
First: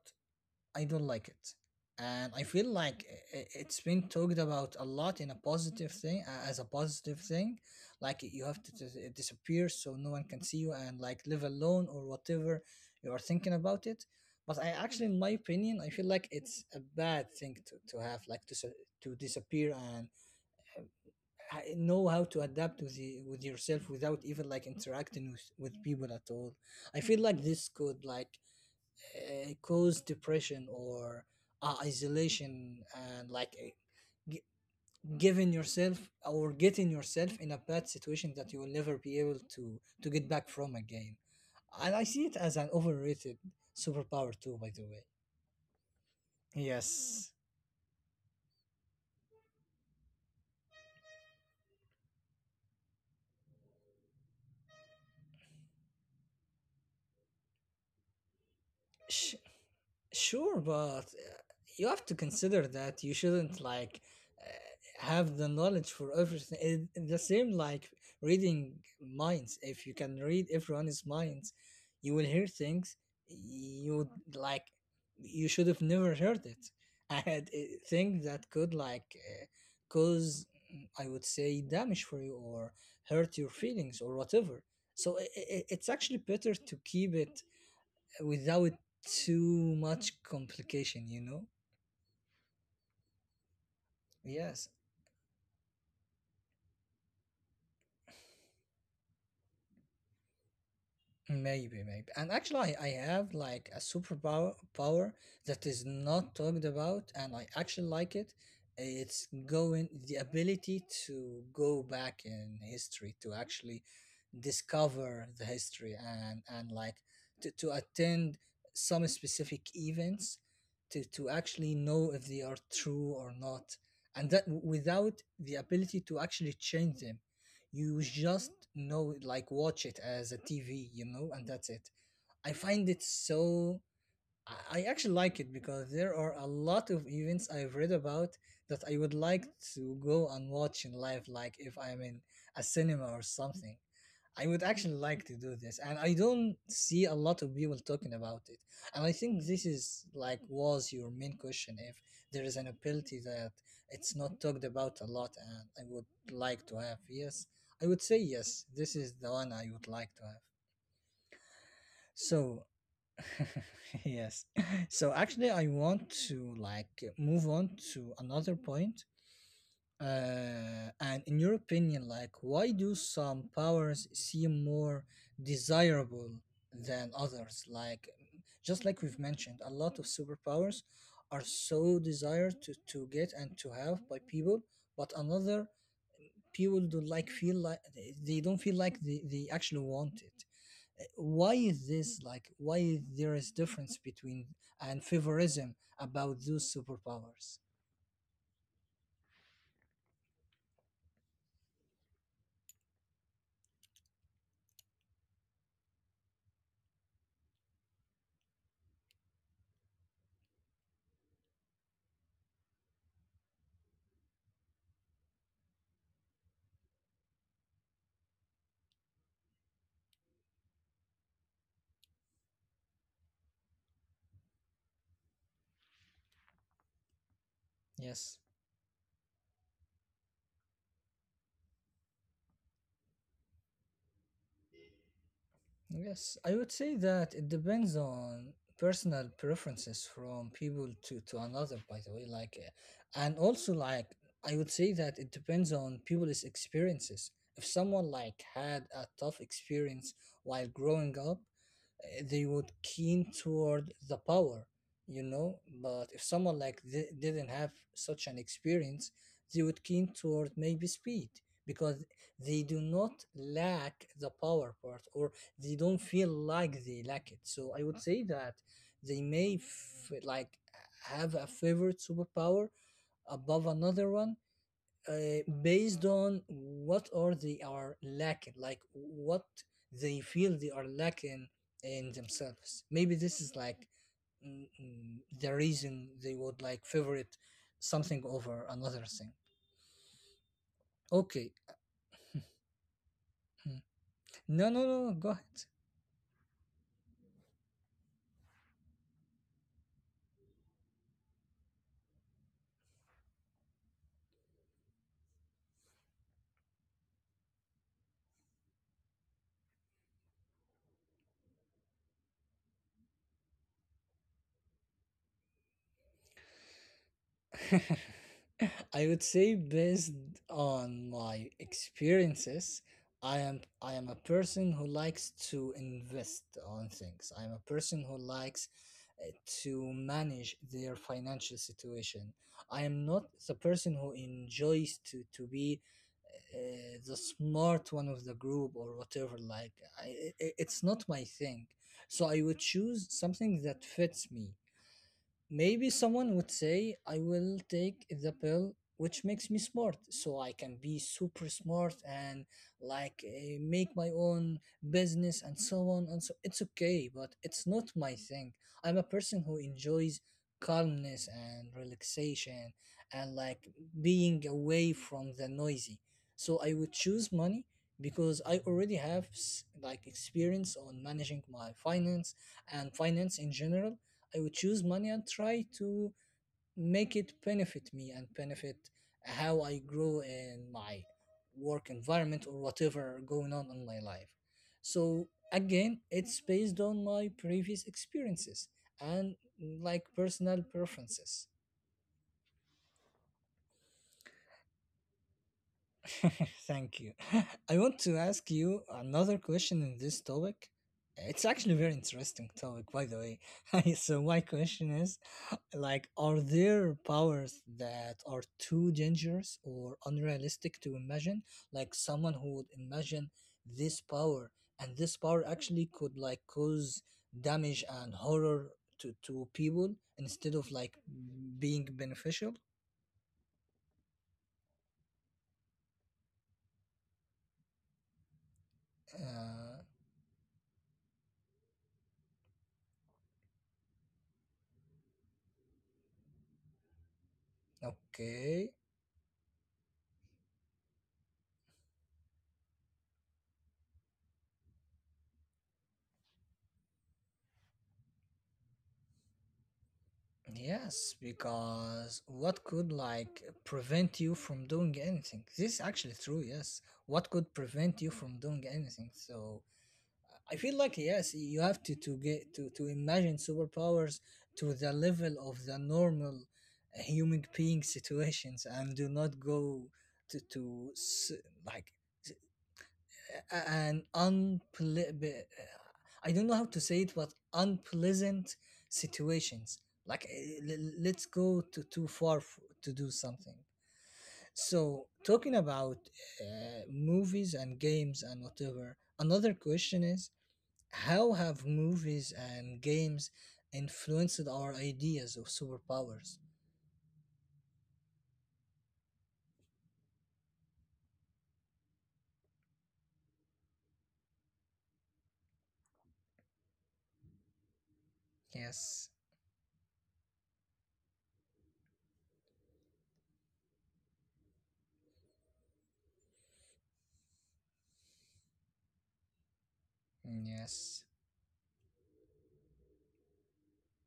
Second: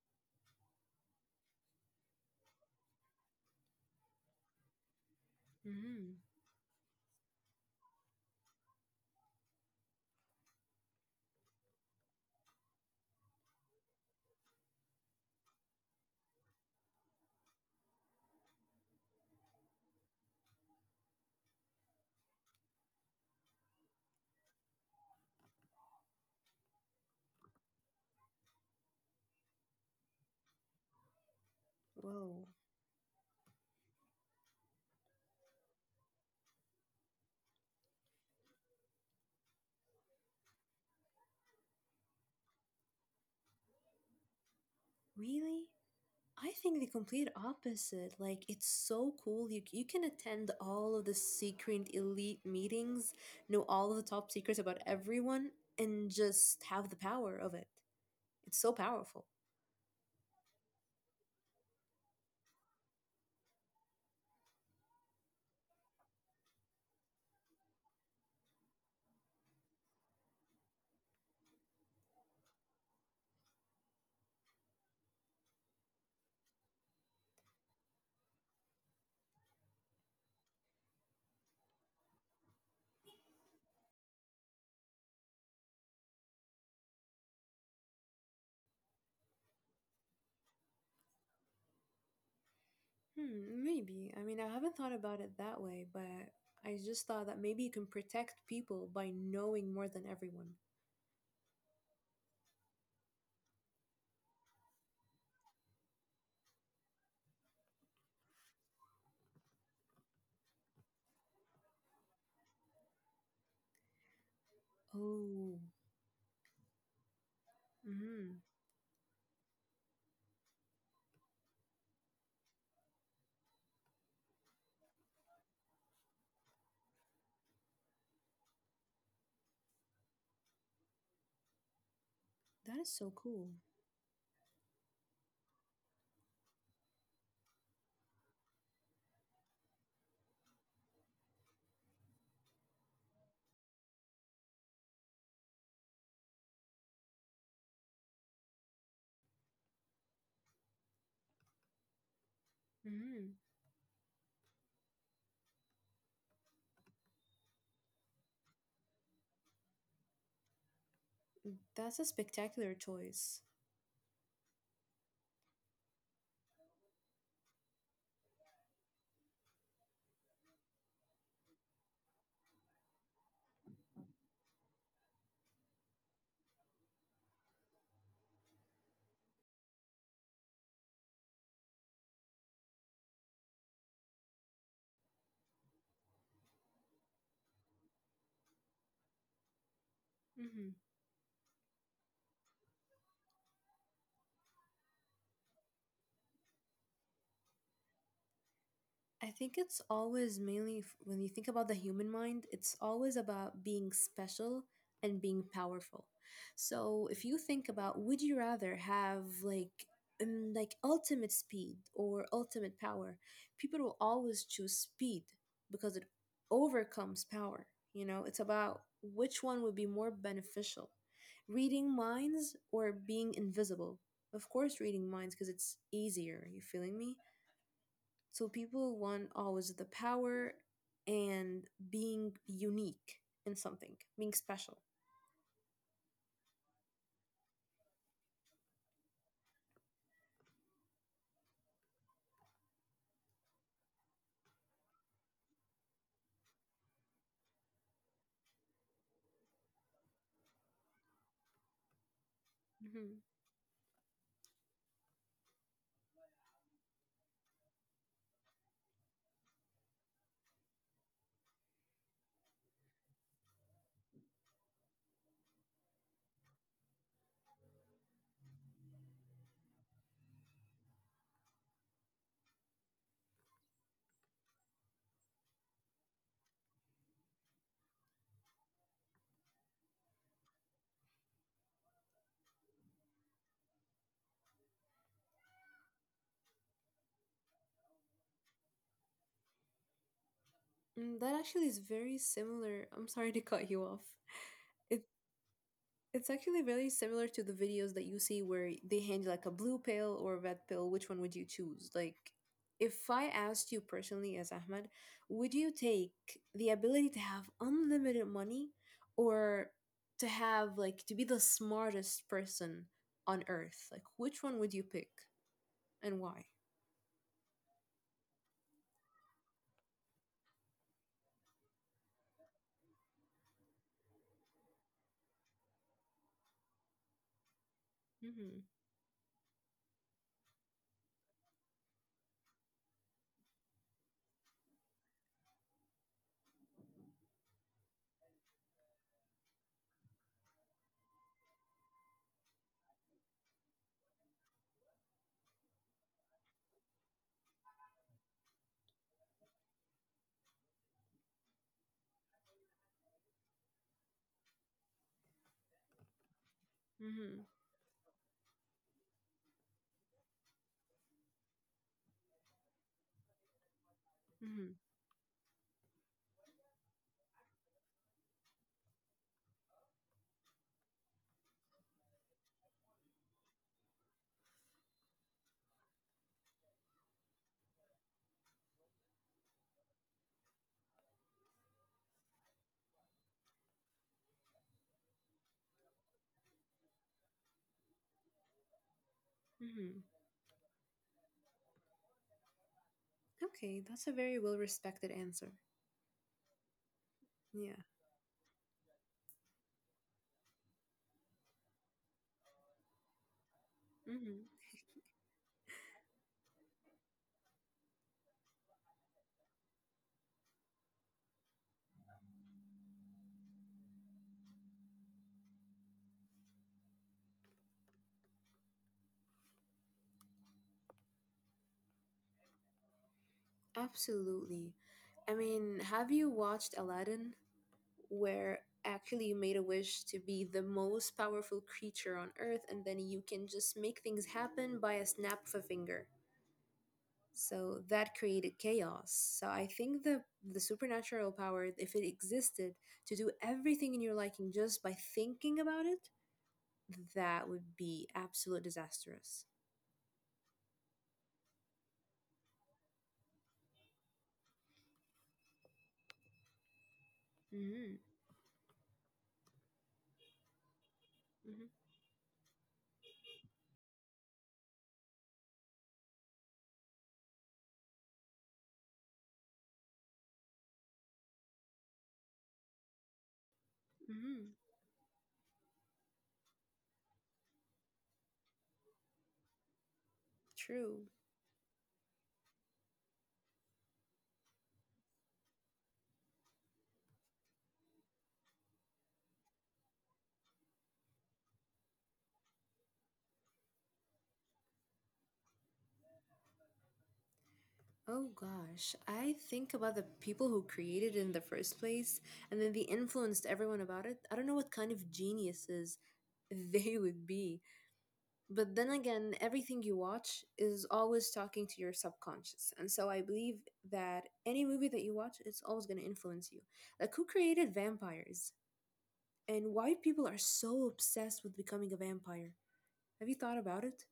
Speaker 1: I don't like it. And I feel like it's been talked about a lot in a positive
Speaker 2: Mm-hmm.
Speaker 1: thing, as a positive thing. Like, you have to disappear, so no one can see you and like live alone or whatever you are thinking about it. But I actually, in my opinion, I feel like it's a bad thing to have, like to disappear, and know how to adapt with with yourself without even like interacting with people at all. I feel like this could like cause depression or
Speaker 2: Whoa.
Speaker 1: isolation, and like, gi- giving yourself or getting yourself in a bad situation that you will never be able to get back from again. And I see it as an overrated superpower too, by the way.
Speaker 2: Really? I think the complete
Speaker 1: Yes.
Speaker 2: opposite. Like it's so cool. You can attend all of the secret elite meetings, know all of the top secrets about everyone, and just have the power of it. It's so powerful.
Speaker 1: Sure, but you have to consider that you shouldn't like have the knowledge for everything. The same like reading minds. If you can read everyone's minds, you will hear things you would, like you should have never heard it. And things that could like cause, I would say, damage for you or hurt your feelings or whatever. So it's actually better to keep it without too much complication, you know?
Speaker 2: Hmm, maybe. I mean, I
Speaker 1: Yes.
Speaker 2: haven't thought about it that way, but I just thought that maybe you can protect people by knowing more than everyone.
Speaker 1: Maybe, maybe. And actually, I have like a superpower power that is not talked about, and I actually like it. It's going the ability to go back in history to actually discover the
Speaker 2: Oh,
Speaker 1: history and like to
Speaker 2: mm-hmm.
Speaker 1: attend some specific events to actually know if they are true or not, and that without the ability to actually change them. You just know it, like watch it as a tv and that's it. i
Speaker 2: That is
Speaker 1: find it
Speaker 2: so cool.
Speaker 1: so i I actually like it, because there are a lot of events I've read about that I would like to go and watch in live, like if I'm in a cinema or something. I would actually like to do this, and I don't see a lot of people talking about it. And I think this is like was your main question, if there is an ability
Speaker 2: Mm-hmm.
Speaker 1: that it's not talked about a lot, and I would like to have. Yes, I would say yes, this is the one I would like to have.
Speaker 2: That's a
Speaker 1: So,
Speaker 2: spectacular choice.
Speaker 1: yes. So actually, I want to like move on to another point, and in your opinion, like, why do some powers seem more desirable than others? Like, just like we've mentioned, a lot of superpowers are so desired to get and to have by people, but another people don't like feel like they don't feel like they actually want it.
Speaker 2: Mm-hmm.
Speaker 1: Why is this like? Why is there is difference between and favorism about those superpowers?
Speaker 2: I think it's always mainly when you think about the human mind, it's always about being special and being powerful. So if you think about would you rather have like ultimate speed or ultimate power, people will always choose speed because it overcomes power. You know, it's about which one would be more beneficial. Reading minds or being invisible. Of course reading minds because it's easier, you feeling me?
Speaker 1: Yes.
Speaker 2: So people want always the power and being unique in something, being special.
Speaker 1: Yes, I would say that it depends on personal preferences from people to another, by the way. Like, and also, like, I would say that it depends on people's experiences. If someone like had a tough experience while growing up, they would
Speaker 2: Hmm,
Speaker 1: keen toward the power, but if someone like didn't have such an experience, they would keen toward maybe speed, because they do not lack the power part, or they don't feel like they lack it. So I would say that they may like have a favorite superpower above another one, based on what are they are lacking, like what they feel they are lacking in themselves. Maybe this is like, the reason they would like favorite something over another thing.
Speaker 2: that
Speaker 1: Okay.
Speaker 2: actually is very similar. I'm sorry to cut
Speaker 1: Mm.
Speaker 2: you off.
Speaker 1: No, no,
Speaker 2: It's
Speaker 1: no, go ahead.
Speaker 2: It's actually very similar to the videos that you see where they hand you like a blue pill or a red pill. Which one would you choose? Like, if I asked you personally as Ahmed, would you take the ability to have unlimited money or to have like to be the smartest person on earth? Like, which one would you pick and why?
Speaker 1: I would say, based on my experiences, I am a person who likes to invest on things. I am a person who
Speaker 2: Mm-hmm.
Speaker 1: likes uh, to manage their financial situation. I am not the person who enjoys to be the smart one of the group or whatever. Like, it's not my thing. So I would choose something that fits me. Maybe someone would say, I will take the pill which makes me smart, so I can be super smart and like make my own business and so on and so, it's okay, but
Speaker 2: Mm-hmm.
Speaker 1: it's not my thing. I'm a person who enjoys calmness and relaxation, and like being
Speaker 2: Mm-hmm.
Speaker 1: away from the noisy. So I would choose money, because I already have like experience on managing my finance and finance in general. I would choose money and try to make it benefit me and benefit how I grow in my work environment or whatever going on in my life. So again, it's based on my previous experiences and
Speaker 2: Mm-hmm.
Speaker 1: like personal preferences.
Speaker 2: Okay, that's a very well respected answer.
Speaker 1: Thank you.
Speaker 2: Yeah.
Speaker 1: I want to ask you another question in this topic. It's actually a very interesting topic, by the way. So my
Speaker 2: Mm-hmm.
Speaker 1: question is, like, are there powers that are too dangerous or unrealistic to imagine? Like, someone who would imagine this power, and this power actually could like cause damage and horror to people instead of like being beneficial?
Speaker 2: Absolutely. I mean, have you watched Aladdin, where actually you made a
Speaker 1: Uh,
Speaker 2: wish to be the most powerful creature on earth, and then you can just make things happen by a snap of a finger? So that created
Speaker 1: okay.
Speaker 2: chaos. So I think the supernatural power, if it existed, to do everything in your liking just by thinking about it, that would be absolute disastrous.
Speaker 1: Yes, because what could like prevent you from doing anything? This is actually true, yes. What could
Speaker 2: Mm-hmm.
Speaker 1: prevent you from doing anything? So I feel like yes, you
Speaker 2: Mm-hmm.
Speaker 1: have to get to imagine superpowers to the level of the normal human being situations, and do not go to s- like s- a- an
Speaker 2: Mm-hmm.
Speaker 1: unple- be- I don't know how to say it, but unpleasant situations. Like
Speaker 2: True.
Speaker 1: let's go to too to do something. So talking about movies and games and whatever, another question is how have movies and games influenced our ideas of superpowers?
Speaker 2: Oh gosh, I think about the people who created it in the first place and then they influenced everyone about it. I don't know what kind of geniuses they would be. But then
Speaker 1: Yes,
Speaker 2: again, everything you watch is always talking to your subconscious. And so I believe that any movie that you watch, it's always going to influence you. Like, who created vampires and why people are so
Speaker 1: yes.
Speaker 2: obsessed with becoming a vampire? Have you thought about it?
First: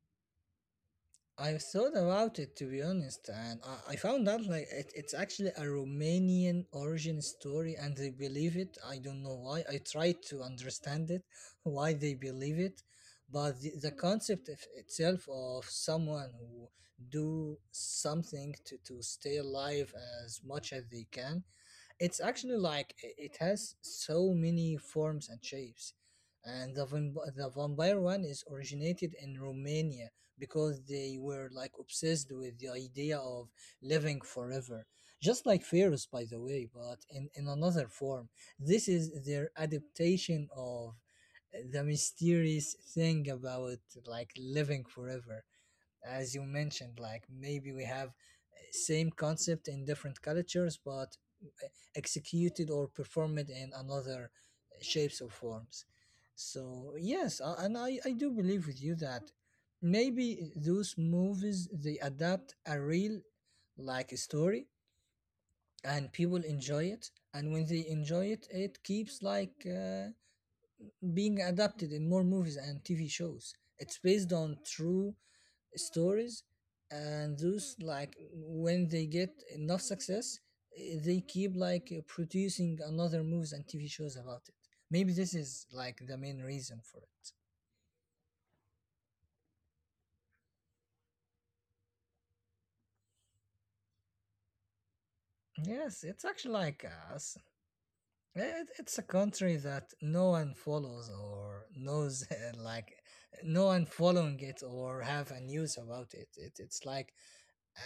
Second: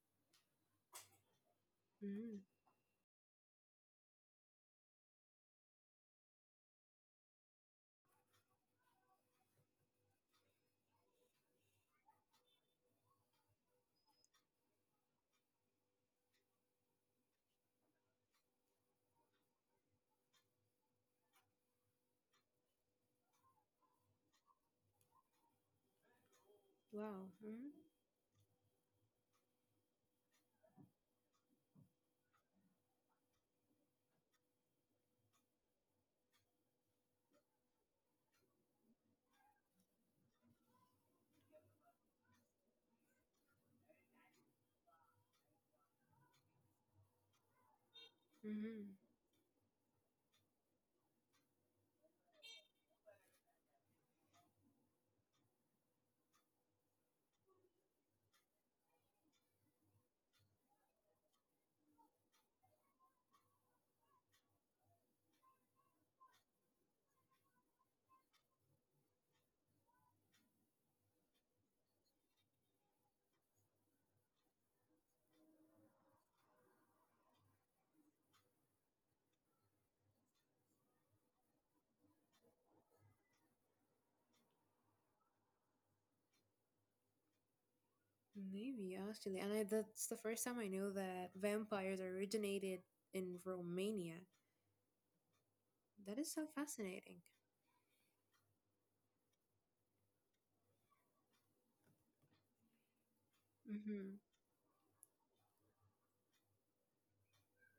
Speaker 1: I thought
Speaker 2: Mm-hmm.
Speaker 1: about it to be honest, and I found out like it's actually a Romanian origin story, and they believe it. I don't know why. I tried to understand it, why they believe it, but the concept of itself of someone who do something to stay alive as much as they can. It's actually like it has so many forms and shapes. And
Speaker 2: Wow.
Speaker 1: the
Speaker 2: Mm-hmm.
Speaker 1: vampire one is originated in Romania because they were like obsessed with the idea of living forever. Just like Pharaohs, by the way, but in another form. This is their adaptation of the mysterious thing about like living forever, as you mentioned. Like, maybe we have
Speaker 2: Mm-hmm.
Speaker 1: same concept in different cultures, but eh, executed or performed in another shapes or forms. So yes, and I do believe with you that maybe those movies they adapt a real, like, a story, and people enjoy it, and when they enjoy it it keeps like being adapted in more movies and tv shows. It's based on true stories, and those, like, when they get enough success, they keep like producing another movies and tv shows about it. Maybe this is like the main reason for it.
Speaker 2: Maybe, actually. And that's the first time I know that vampires originated in Romania.
Speaker 1: Yes,
Speaker 2: That
Speaker 1: it's
Speaker 2: is so
Speaker 1: actually like
Speaker 2: fascinating.
Speaker 1: us. It's a country that no one follows or knows, like no one
Speaker 2: Mm-hmm.
Speaker 1: following it or have a news about it. It's like,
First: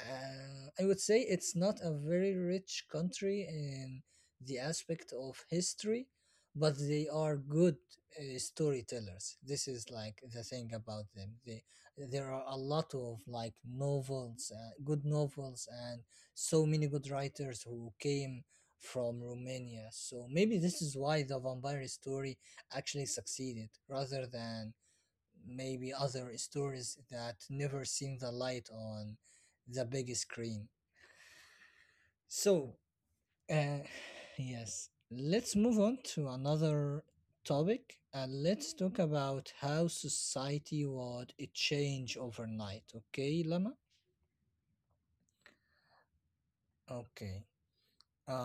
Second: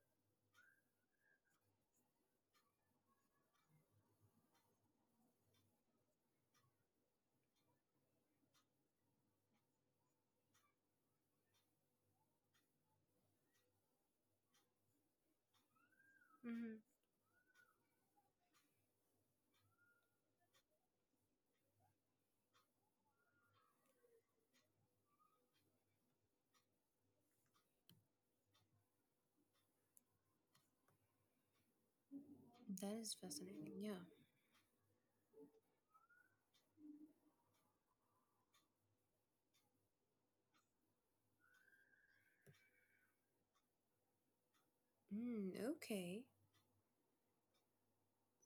Speaker 1: I would say, it's not a very rich country in the aspect of history, but they are good storytellers. This is like the thing about them. There are a lot of like novels, good novels, and so
Speaker 2: Mm-hmm.
Speaker 1: many good writers who came from Romania. So maybe this is why the vampire story actually succeeded rather than maybe other stories that never seen the light on the big screen. So,
Speaker 2: That is fascinating,
Speaker 1: uh,
Speaker 2: yeah.
Speaker 1: yes, let's move on to another topic and let's talk about how society would change overnight. Okay, Lama?
Speaker 2: Mm, okay.
Speaker 1: Okay.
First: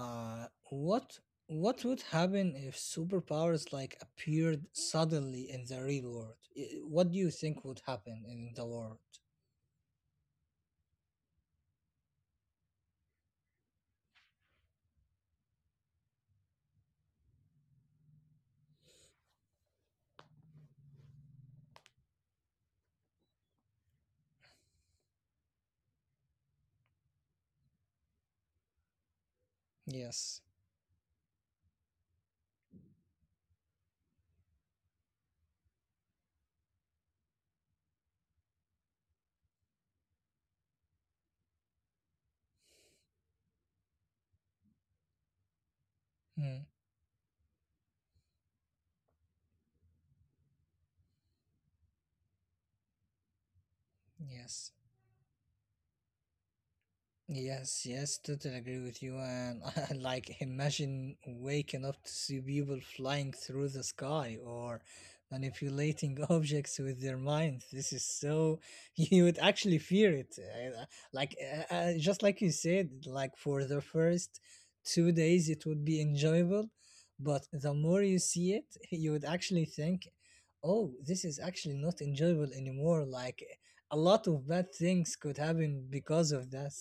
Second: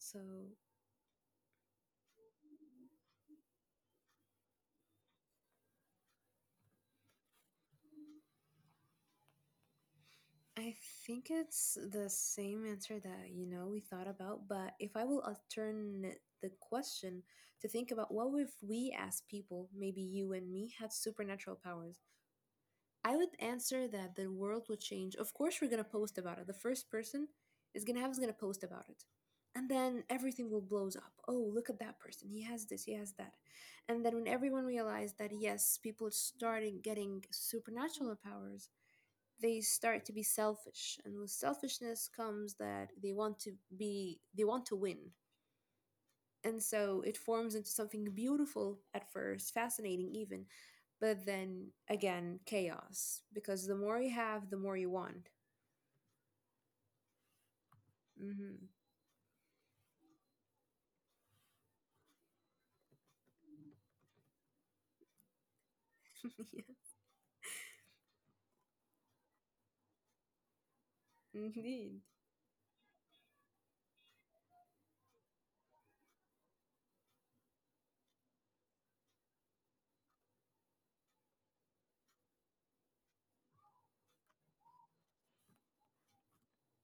Speaker 2: So
Speaker 1: what what would happen if superpowers like appeared suddenly in the real world? What do you think would happen in the world?
Speaker 2: I think it's the same answer that, we thought about, but if I will alternate the question to think about what if we as people, maybe you and me, had supernatural powers? I would answer that the world would change. Of course, we're gonna post about it. The first person is gonna post about it, and then
Speaker 1: Yes.
Speaker 2: everything will blows up. Oh, look at that person. He has this. He has that. And then when everyone realized that yes, people started getting supernatural powers, they start to be selfish, and with selfishness comes that they want to win. And
Speaker 1: Hmm.
Speaker 2: so it forms into something beautiful at first, fascinating even, but then again, chaos. Because the more you have, the more
Speaker 1: Yes.
Speaker 2: you want.
Speaker 1: Yes, yes, totally
Speaker 2: Hmm.
Speaker 1: agree with you. And like, imagine waking up to see people flying through the sky or manipulating
Speaker 2: Yeah,
Speaker 1: objects with their minds. This is so, you would actually fear it. Like,
Speaker 2: indeed.
Speaker 1: just like you said, like for the first 2 days, it would be enjoyable. But the more you see it, you would actually think, oh, this is actually not enjoyable anymore. Like, a lot of bad things could happen because of that.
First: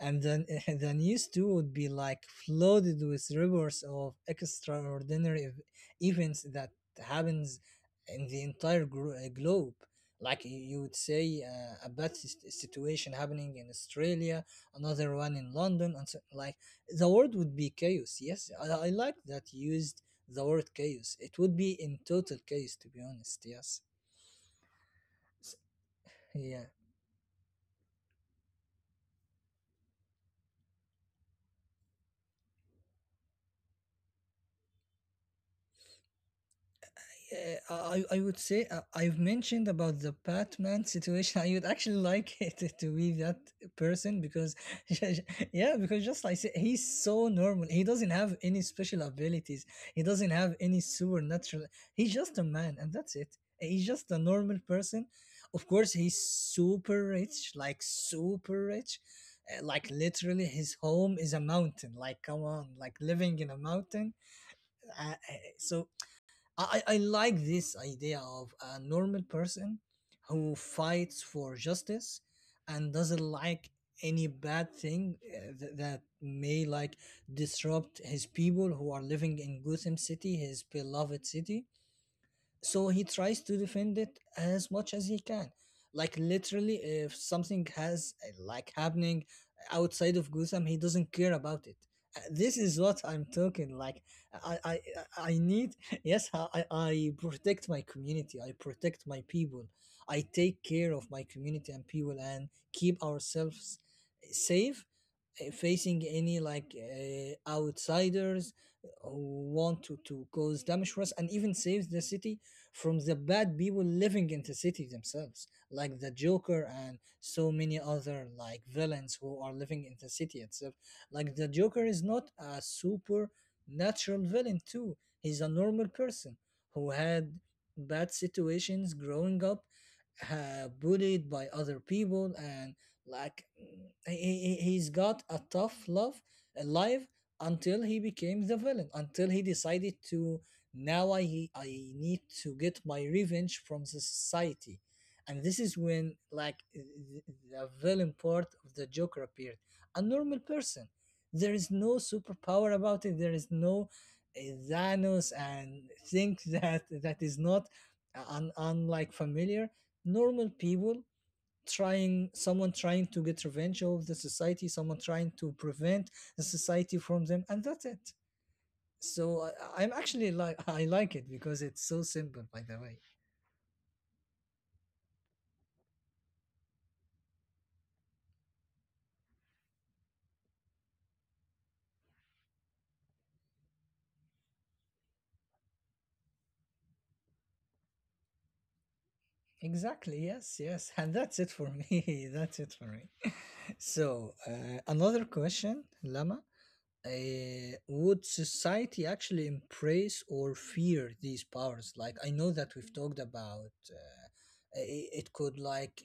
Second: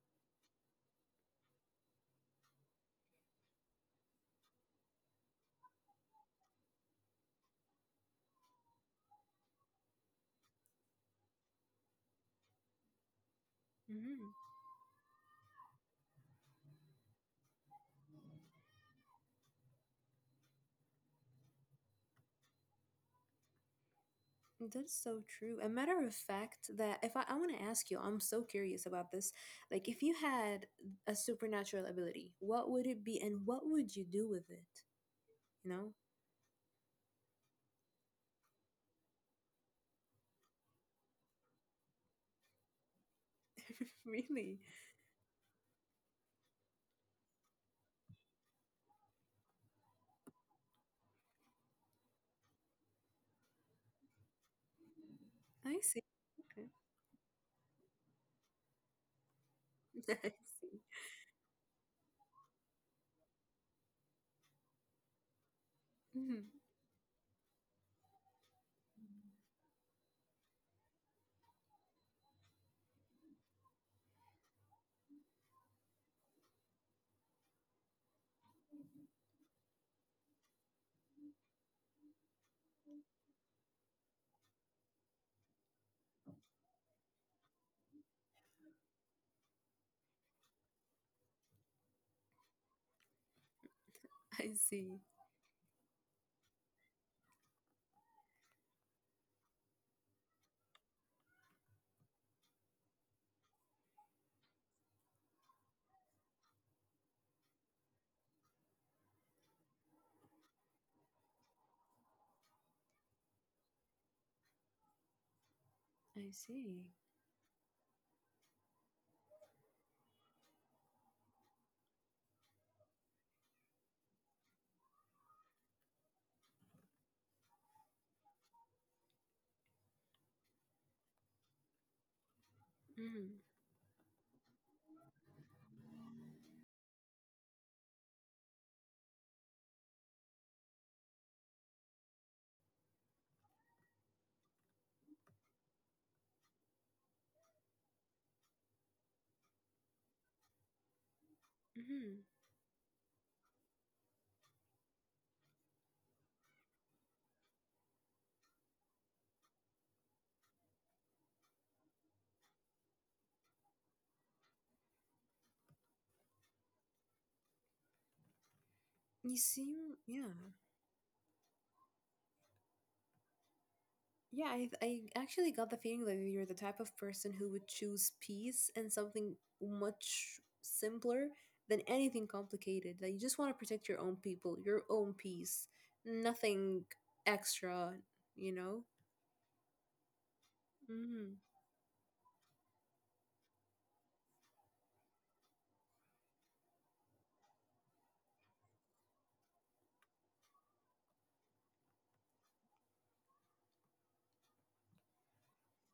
Speaker 1: And then the news too would be like flooded with reports of extraordinary events that happens in the entire globe. Like you would say a bad situation happening in
Speaker 2: Hmm.
Speaker 1: Australia, another one in London, and so, like, the word would be chaos. Yes, I like that you used the word chaos. It would be in total chaos, to be honest. Yes.
Speaker 2: That's so true. A matter of
Speaker 1: Yeah.
Speaker 2: fact, that if I, I want to ask you, I'm so curious about this. Like, if you had a supernatural ability, what would it be and what would you do with it? You know?
Speaker 1: Uh, I would say I've mentioned about the Batman situation. I would actually like it to be that person because,
Speaker 2: Really?
Speaker 1: yeah, because just like I said, he's so normal. He doesn't have any special abilities. He doesn't have any supernatural. He's just a man, and that's it. He's just a normal person. Of
Speaker 2: I
Speaker 1: course,
Speaker 2: see.
Speaker 1: he's
Speaker 2: Okay.
Speaker 1: super rich, like super rich. Like
Speaker 2: I
Speaker 1: literally, his
Speaker 2: see.
Speaker 1: home is a mountain. Like, come on, like living in a mountain. Uh, uh, so
Speaker 2: Mhm.
Speaker 1: I like this idea of a normal person who fights for justice and doesn't like any bad thing that may like disrupt his people who are living in Gotham City, his beloved city, so he tries to defend it as much as he can. Like literally, if something has like happening outside of Gotham, he doesn't care about it. This is what I'm talking, like, I
Speaker 2: I
Speaker 1: I I
Speaker 2: see.
Speaker 1: I need. Yes, I protect my community, I protect my people, I take care of my community and people, and keep ourselves safe, facing any like outsiders who want to cause damage for us, and even saves the city from the bad people living in the city themselves, like the
Speaker 2: I
Speaker 1: joker and
Speaker 2: see.
Speaker 1: so many other like villains who are living in the city itself. Like the joker is not a super natural villain too. He's a normal person who had bad situations growing up, bullied by other people, and like
Speaker 2: Mm.
Speaker 1: has got a tough love life until he became the villain, until he decided to, now I need to get my revenge from the society. And this is when like the villain part of the joker appeared. A normal person. There is no
Speaker 2: Hmm.
Speaker 1: superpower about it. There is no uh, Thanos and, think, that that is not unlike familiar, normal people trying, someone trying to get revenge of the society, someone trying to prevent the society from them, and that's it. So
Speaker 2: You
Speaker 1: I'm
Speaker 2: seem,
Speaker 1: actually
Speaker 2: yeah.
Speaker 1: like, I like it because it's so simple, by the way.
Speaker 2: Yeah, I actually got the feeling that you're the type of person who would choose peace and something much simpler than anything complicated. That you just want to protect your own people, your own peace, nothing extra, you know?
Speaker 1: Exactly, yes, yes, and that's
Speaker 2: Mm-hmm.
Speaker 1: it for me. That's it for me. So another question, Lama. Uh, would society actually embrace or fear these powers? Like, I know that we've talked about, it could like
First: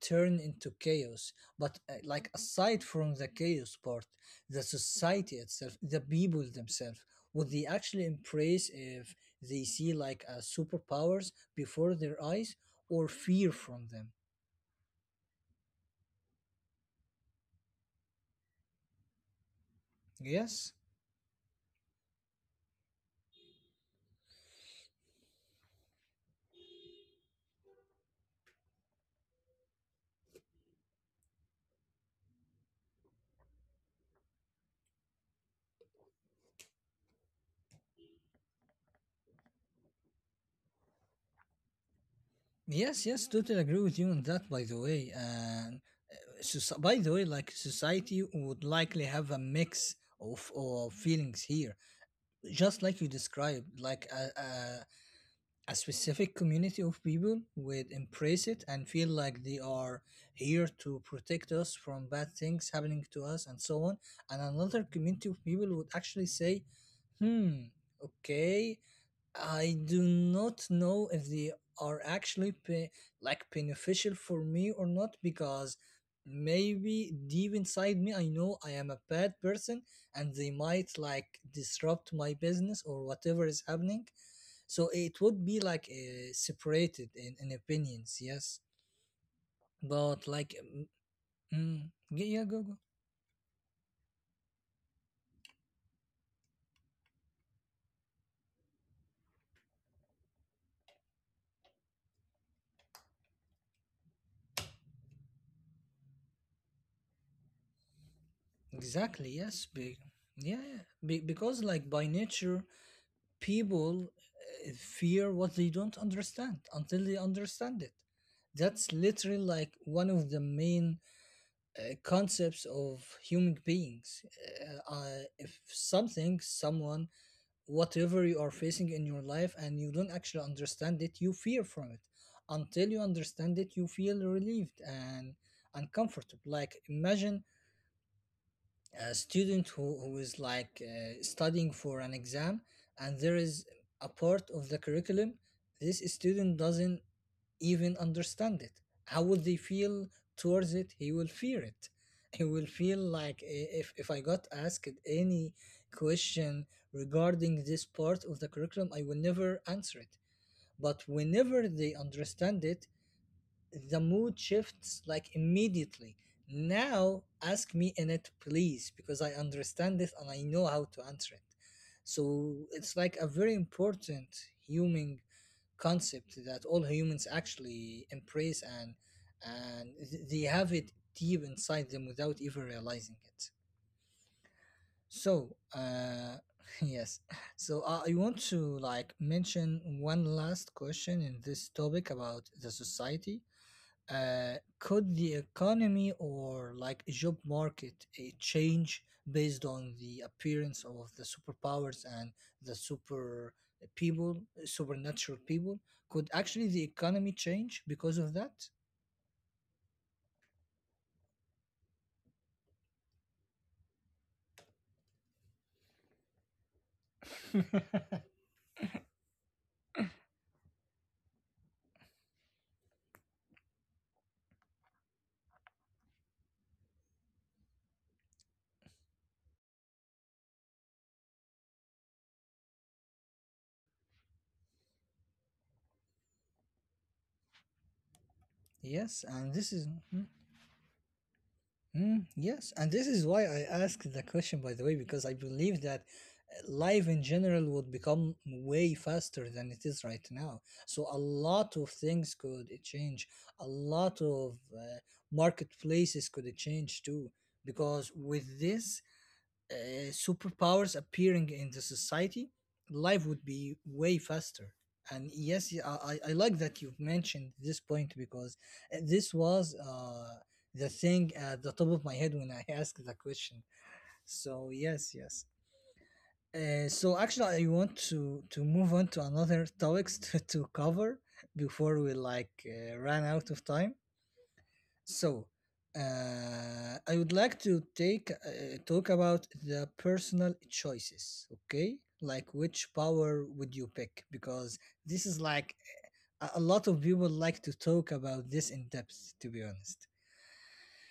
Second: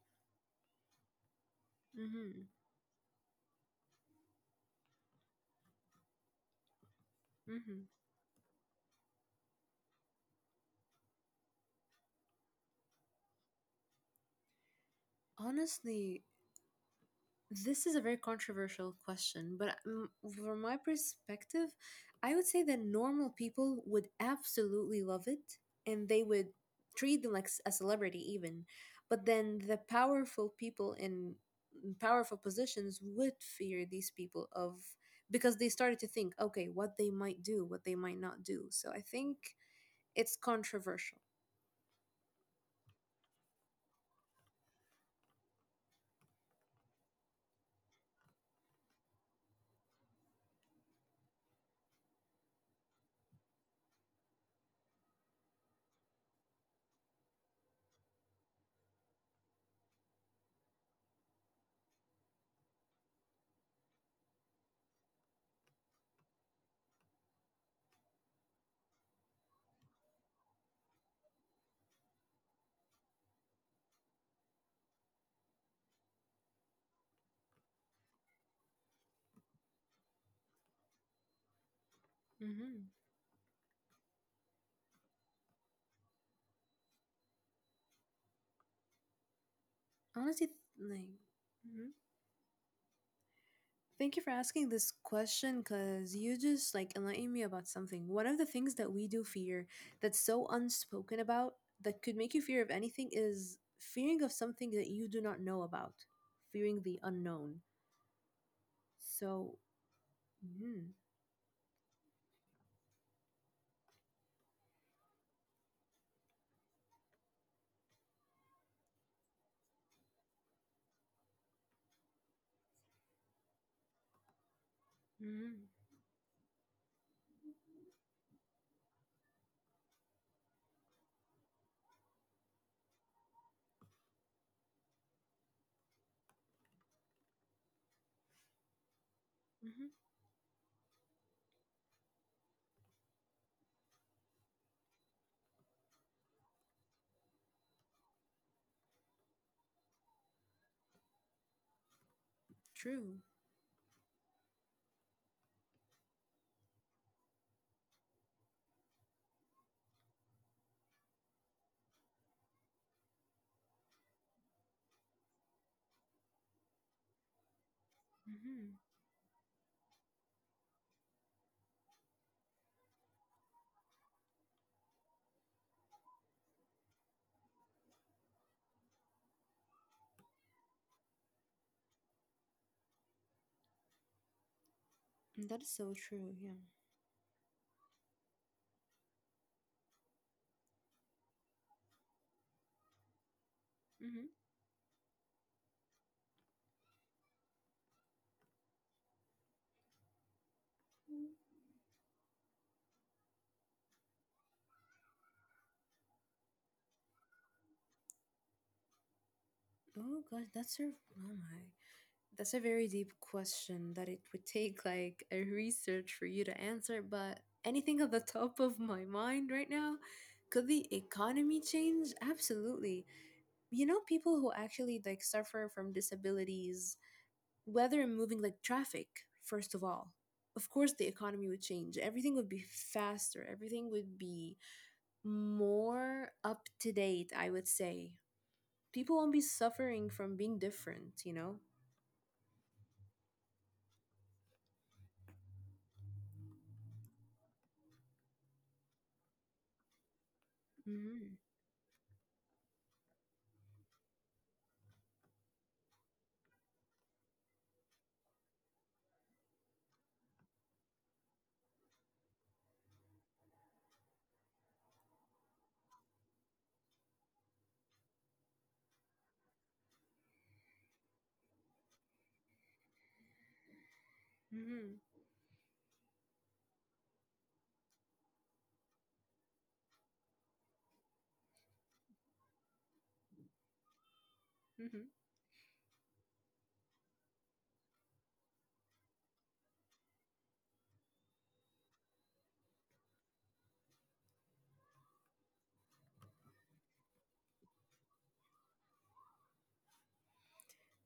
Speaker 1: turn into chaos, but like
Speaker 2: Mm-hmm.
Speaker 1: aside from the chaos part, the society itself, the people themselves, would they
Speaker 2: Mm-hmm.
Speaker 1: actually embrace if they see like superpowers before their eyes, or fear from them?
Speaker 2: Honestly, this is a very controversial question, but from
Speaker 1: Yes,
Speaker 2: my perspective, I would say that normal people would absolutely love it and they would treat them like a celebrity, even. But then the powerful people in powerful positions would fear these people of because they started to think, okay, what they might do, what they might not do. So I think it's controversial.
Speaker 1: yes. Yes, totally agree with you on that, by the way. And by the way, like society would likely have a mix of feelings here, just like you described. Like a specific community of people would embrace it and feel like they are here to protect us from bad things happening to us and so on. And another community of people would actually say, hmm, okay, I do not know if they are actually like beneficial for me or not, because maybe deep inside me I know I am a bad person and they might like disrupt my business
Speaker 2: Hmm
Speaker 1: or whatever is happening. So it would be like separated in opinions. Yes, but
Speaker 2: Honestly,
Speaker 1: like
Speaker 2: like, mm-hmm.
Speaker 1: mm, yeah, go go.
Speaker 2: Thank you for asking this question because you just like enlightened me about something. One of the things that we do fear that's so unspoken about that could make you fear of anything is fearing of something that you do not know about, fearing the unknown.
Speaker 1: Exactly,
Speaker 2: So,
Speaker 1: yes, yeah, yeah.
Speaker 2: mm-hmm,
Speaker 1: Because like, by nature, people fear what they don't understand until they understand it. That's literally like one of the main concepts of human beings. If
Speaker 2: mm-hmm,
Speaker 1: something, someone, whatever you are facing in your life and you don't actually understand it, you fear from it. Until you understand it, you feel relieved and uncomfortable. Like, imagine a student
Speaker 2: mm-hmm,
Speaker 1: who is like studying for an exam, and there is a part of the curriculum this student doesn't even understand it. How will they feel towards it? He will fear it. He will feel
Speaker 2: true.
Speaker 1: like if I got asked any question regarding this part of the curriculum, I will never answer it. But whenever they understand it, the mood shifts like immediately. Now ask me in it
Speaker 2: Mm-hmm.
Speaker 1: please, because I understand it and I know how to answer it. So it's like a very important human concept that all humans actually embrace and they have it deep inside them without even realizing it. So
Speaker 2: That is so true. Yeah.
Speaker 1: yes. So I want to like mention one last question in this topic about the society.
Speaker 2: Mm-hmm.
Speaker 1: Uh, could the economy or like job market change based on the appearance of the superpowers and the super people, supernatural people? Could actually the economy change because of that?
Speaker 2: Oh gosh, that's your. Oh my. That's a very deep question that it would take like a research for you to answer, but anything at the top of my mind right now, could the economy change? Absolutely. You know, people who actually like suffer from disabilities, whether moving like traffic, first of all. Of course, the economy would change. Everything would be faster. Everything would be more up to date, I would say. People
Speaker 1: Yes,
Speaker 2: won't be
Speaker 1: and this is,
Speaker 2: suffering
Speaker 1: hmm,
Speaker 2: from being different, you know?
Speaker 1: mm, yes, and this is why I asked the question, by the way, because I believe that life in general would become way faster than it is right now. So a
Speaker 2: Hmm
Speaker 1: lot of things could change. A lot of marketplaces could change too, because with this, uh, superpowers appearing in the society, life would be way faster. And yes, I like that you've mentioned this point because this was the thing at the top of my head when I asked the question. So
Speaker 2: hmm
Speaker 1: yes, yes. So actually, I want to move on to another topics to cover before we like run out of time.
Speaker 2: hmm
Speaker 1: So I would like to take talk about the personal choices, okay? Like which power would you pick? Because this is like a lot of people like to talk about this in depth, to be honest.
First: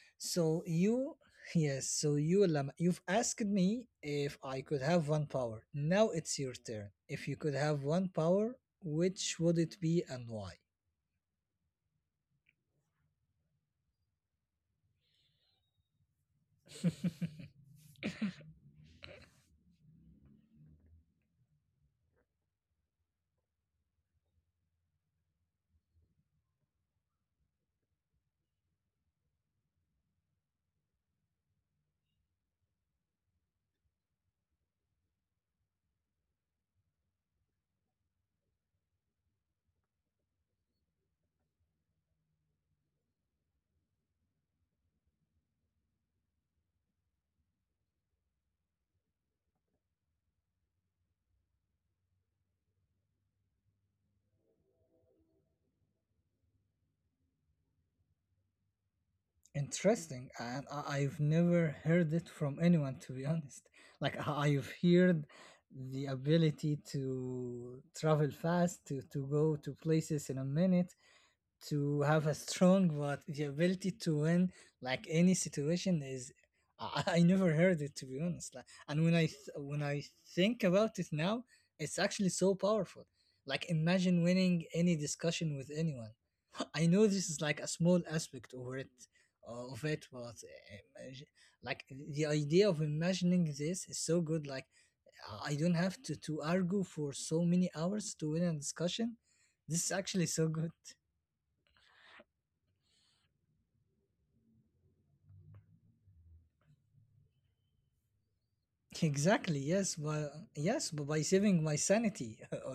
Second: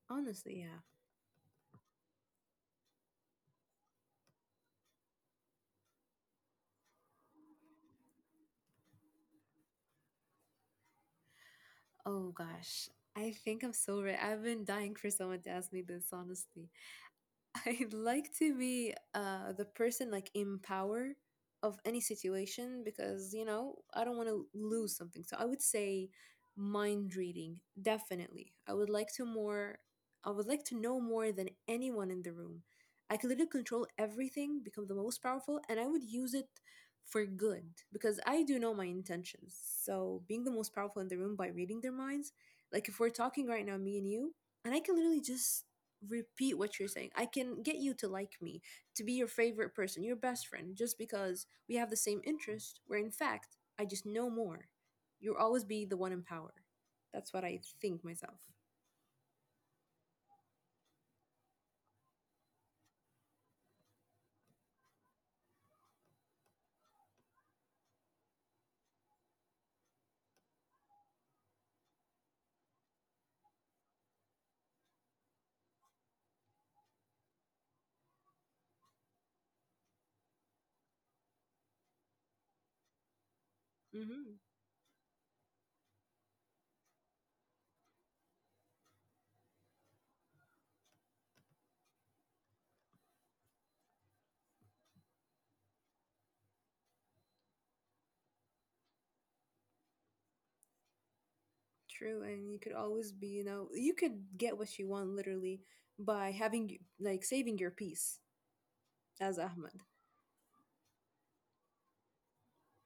Speaker 2: Honestly,
Speaker 1: So
Speaker 2: yeah.
Speaker 1: you, yes, so you, Lama, you've asked me if I could have one power. Now it's your turn. If you could have one power, which would it be and why?
Speaker 2: Oh gosh. I think I'm so ready. I've been dying for someone to ask me this, honestly. I'd like to be the person like in power of any situation because you know I don't want to lose something. So I would say mind reading definitely. I would like to more. I would like to know more than anyone in the room. I could literally control everything, become the most powerful, and I would use it for good because I do know my intentions. So being the most powerful in the room by reading their minds, like if we're talking right now, me and you, and I can literally just repeat what you're saying. I can get you to like me, to be your favorite person, your best friend, just because we have the same interest, where in fact, I just know more. You'll always be the one in power. That's what I think myself.
Speaker 1: Interesting, and I've never heard it from anyone to be honest. Like I've heard the ability to travel fast, to go to places in a minute, to have a strong, but the ability to win like any situation is I, I never heard it to be honest. Like, and when I think about it now, it's actually so powerful. Like imagine
Speaker 2: Hmm
Speaker 1: winning any discussion with anyone. I know this is like a small aspect of it, but like the idea of imagining this is so good. Like I don't have to argue for so many hours to win a discussion. This is actually so good.
Speaker 2: True. And you could always be, you know, you could get what you want literally by having, like, saving your peace as
Speaker 1: Exactly.
Speaker 2: Ahmed.
Speaker 1: Yes. But by saving my sanity,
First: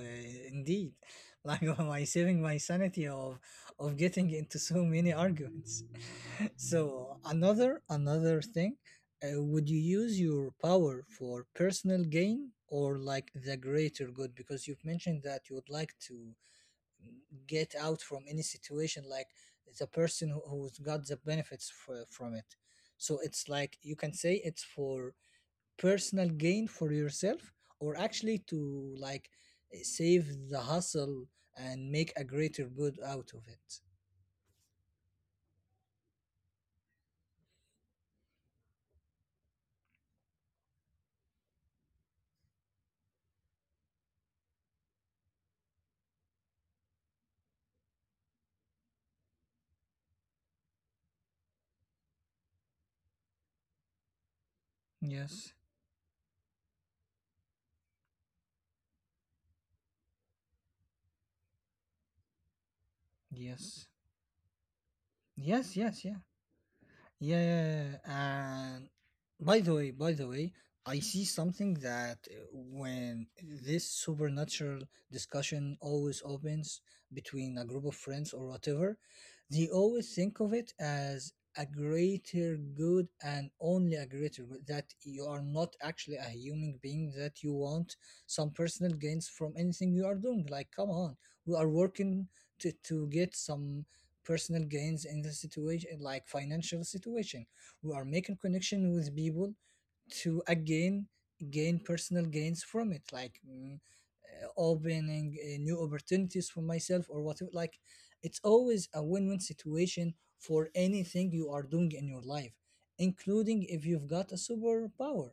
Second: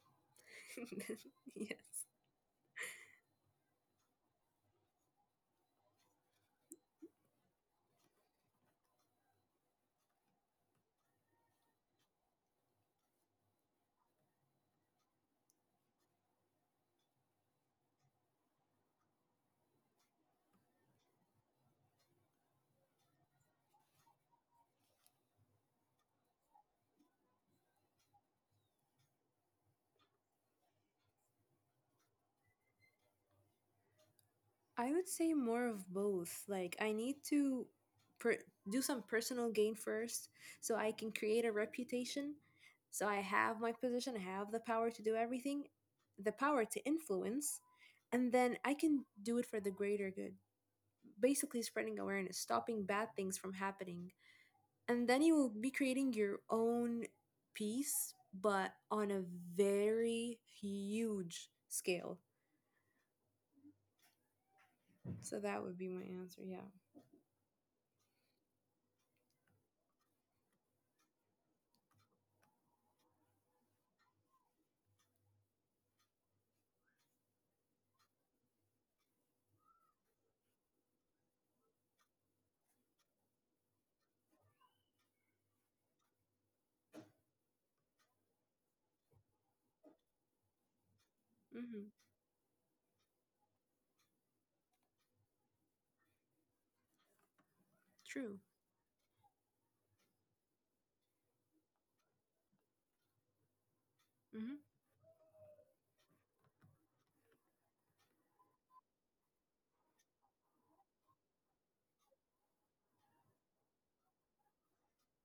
Speaker 1: indeed, like by
Speaker 2: Yes.
Speaker 1: saving my sanity of getting into so many arguments. So another thing, would you use your power for personal gain or like the greater good? Because you've mentioned that you would like to get out from any situation, like the person who, who's got the benefits from it. So it's like you can say it's for personal gain for yourself, or actually to like save the hustle and make a greater good out of it.
Speaker 2: I would say more of both. Like, I need to per- do some personal gain first so I can create a reputation. So I have my position, I have the power to do everything, the power to influence, and then I can do it for the greater good. Basically, spreading awareness, stopping bad things from happening. And then you will
Speaker 1: Yes.
Speaker 2: be creating your own piece, but on a very huge scale.
Speaker 1: Yes.
Speaker 2: So that
Speaker 1: Yes.
Speaker 2: would be my
Speaker 1: Yes. Yeah.
Speaker 2: answer. Yeah.
Speaker 1: Yeah, and by the way, I see something that when this supernatural discussion always opens between a group of friends or whatever, they always think of it as a greater good and only a greater good. That you are not actually a human being, that you want some personal gains from anything you are doing. Like, come on, we are
Speaker 2: hmm
Speaker 1: working to get some personal gains in the situation, like financial situation. We are making
Speaker 2: True.
Speaker 1: connection with people to again gain personal gains from it, like
Speaker 2: Hmm
Speaker 1: opening new opportunities for myself or whatever. Like it's always a win-win situation for anything you are doing in your life, including if you've got a superpower,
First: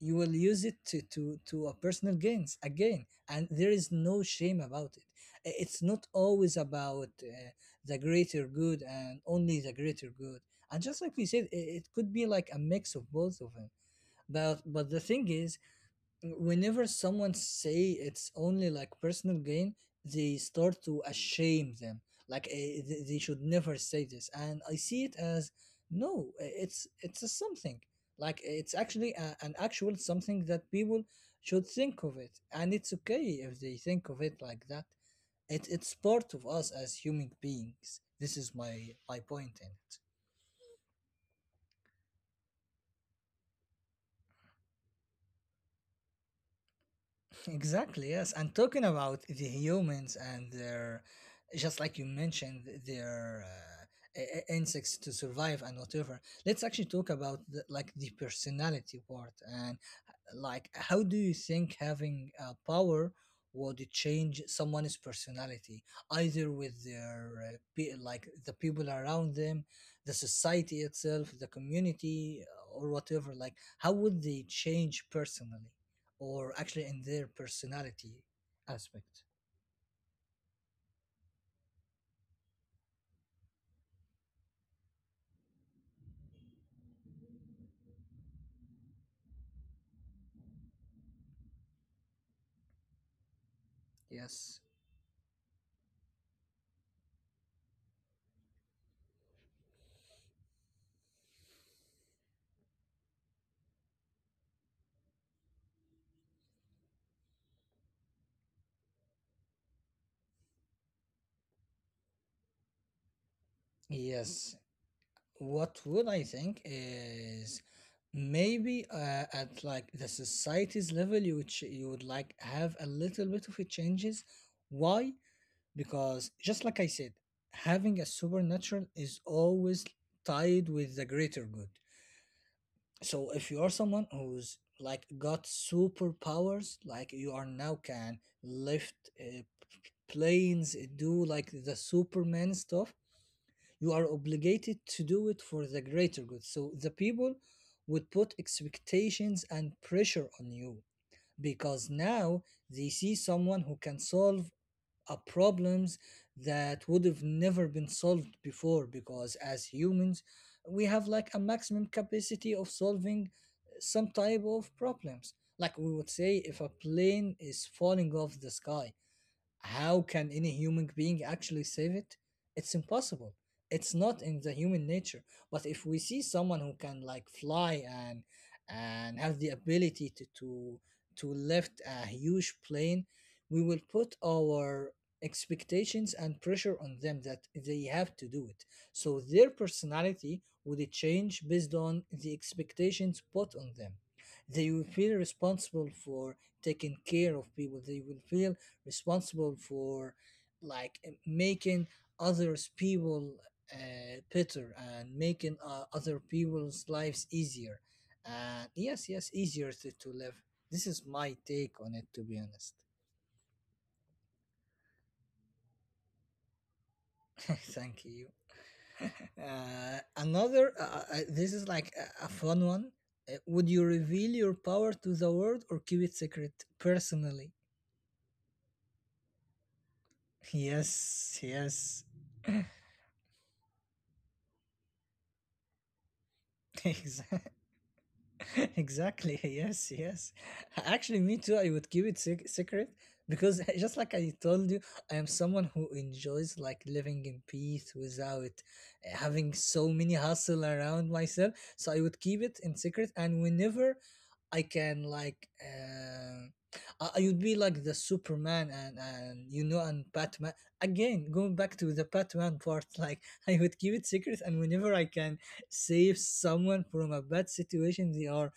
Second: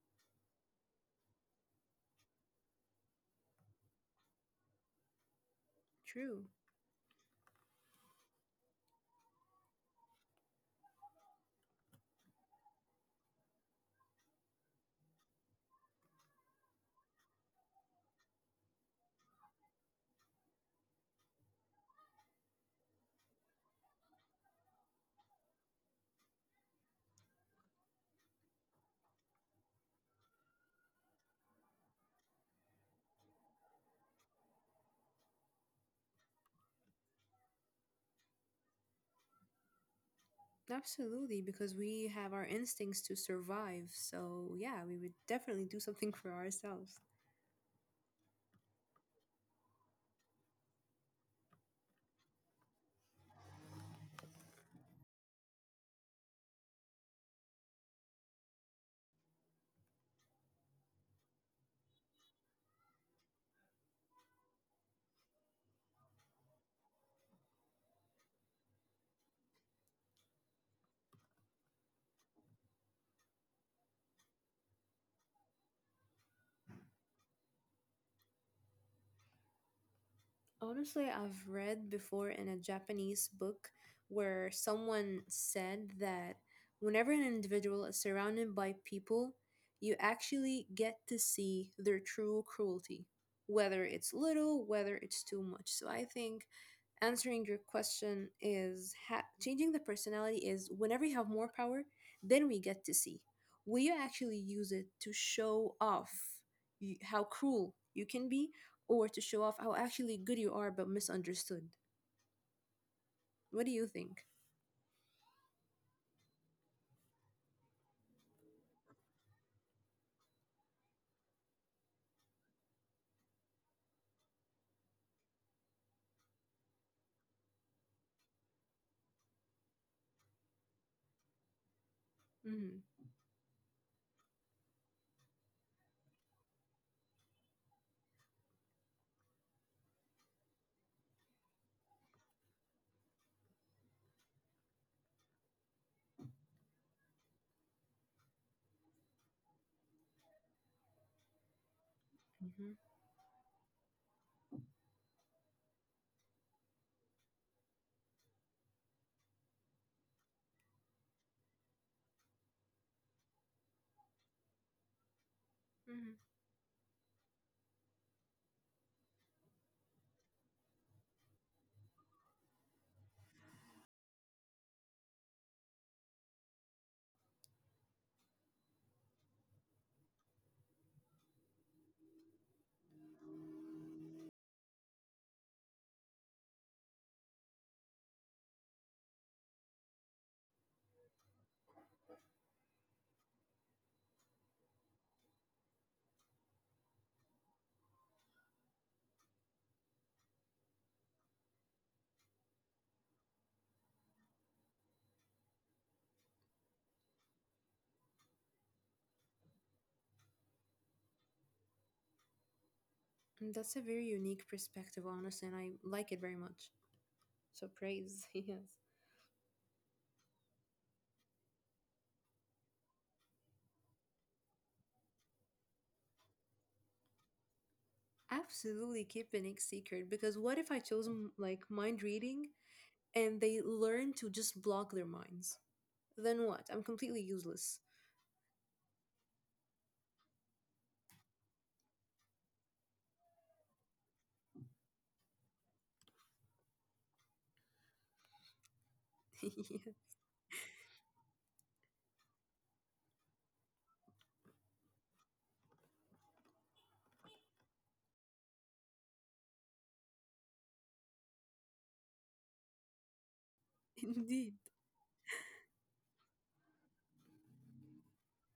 Speaker 1: you will use it to to a personal gains again, and there is no shame about it. It's not
Speaker 2: True.
Speaker 1: always about the greater good and only the greater good. And just like we said, it could be like a mix of both of them. But the thing is, whenever someone say it's only like personal gain, they start to ashame them. Like they should never say this, and I see it as no, it's a something. Like it's actually a, an actual something that people should think of it, and it's okay if they think of it like that. It's part of us as human beings. This is my point in it.
Speaker 2: Absolutely, because we have our instincts to survive. So, yeah, we would definitely do something for ourselves.
Speaker 1: Exactly, yes. And talking about the humans and their, just like you mentioned, their insects to survive and whatever. Let's actually talk about the, like the personality part and like how do you think having power would change someone's personality, either with their like the people around them, the society itself, the community, or whatever. Like how would they change personally? Or actually in their personality aspect.
Speaker 2: Honestly, I've read before in a Japanese book where someone said that whenever an individual is surrounded by people, you actually get to see their true cruelty, whether it's
Speaker 1: Yes.
Speaker 2: little, whether it's too much. So I think answering your question is changing the personality is whenever you have more power, then we get to see. Will you actually use it to show off you, how cruel you can be? Or to show off how actually good you are but misunderstood. What do you think?
Speaker 1: Yes. What would I think is maybe at like the society's level, you would you would like have a little bit of a changes. Why? Because just like I said, having a supernatural is always tied with the greater good.
Speaker 2: Mm-hmm.
Speaker 1: So if you are someone who's like got superpowers, like you are now can lift planes, do like the superman stuff, you are obligated to do it for the greater good, so the people would put expectations and pressure on you, because now
Speaker 2: Mm-hmm.
Speaker 1: they see someone who can solve problems that would have never been solved before. Because as humans, we have like a maximum capacity of solving some type of problems. Like we would
Speaker 2: Mm-hmm.
Speaker 1: say, if a plane is falling off the sky, how can any human being actually save it? It's impossible. It's not in the human nature. But if we see someone who can like fly and have the ability to lift a huge plane, we will put our expectations and pressure on them that they have to do it. So their personality would change based on the expectations put on them. They will feel responsible for taking care of people. They will feel responsible for like making others people better and making other people's lives easier. And yes, yes, easier to live. This is my take on it, to be honest.
Speaker 2: That's a very unique perspective, honestly, and I like it very much. So
Speaker 1: Thank you.
Speaker 2: praise, yes.
Speaker 1: Another This is like a fun one. Would you reveal your power to the world or keep it secret personally?
Speaker 2: Absolutely keep an ex secret because what if I chose
Speaker 1: Yes,
Speaker 2: like
Speaker 1: yes.
Speaker 2: mind reading and they learn to just block their minds? Then what? I'm completely
Speaker 1: Exactly.
Speaker 2: useless.
Speaker 1: Exactly, yes, yes. Actually me too, I would keep it secret, because just like I told you, I am someone who enjoys like living in peace without having
Speaker 2: Yeah,
Speaker 1: so many hustle around myself. So I would keep it in secret, and whenever I can like I would be like the superman and you know and batman, again going back to the batman part, like I would keep it secret, and
Speaker 2: indeed.
Speaker 1: whenever I can save someone from a bad situation they are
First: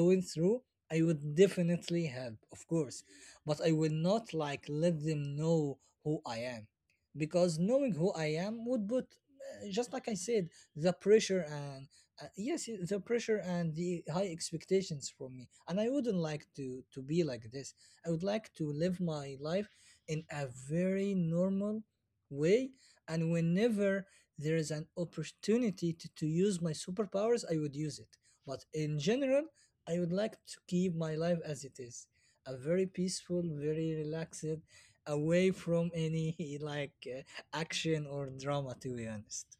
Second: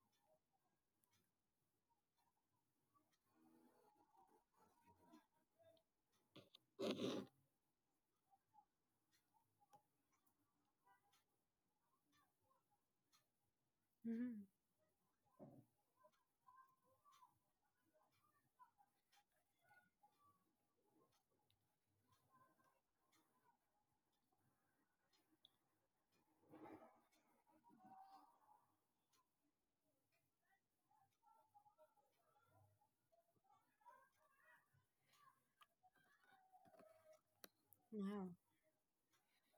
Speaker 1: going through, I would definitely help, of course. But I will not like let them know who I am. Because knowing who I am would put, just like I said, the pressure and the pressure and the high
Speaker 2: Mhm.
Speaker 1: expectations from me. And I wouldn't like to be like this. I would like to live my life in a very normal way. And whenever there is an opportunity to use my superpowers, I would use it. But in general, I would like to keep my life as it is, a very peaceful, very relaxed, away from any like action or
Speaker 2: Wow.
Speaker 1: drama, to be honest.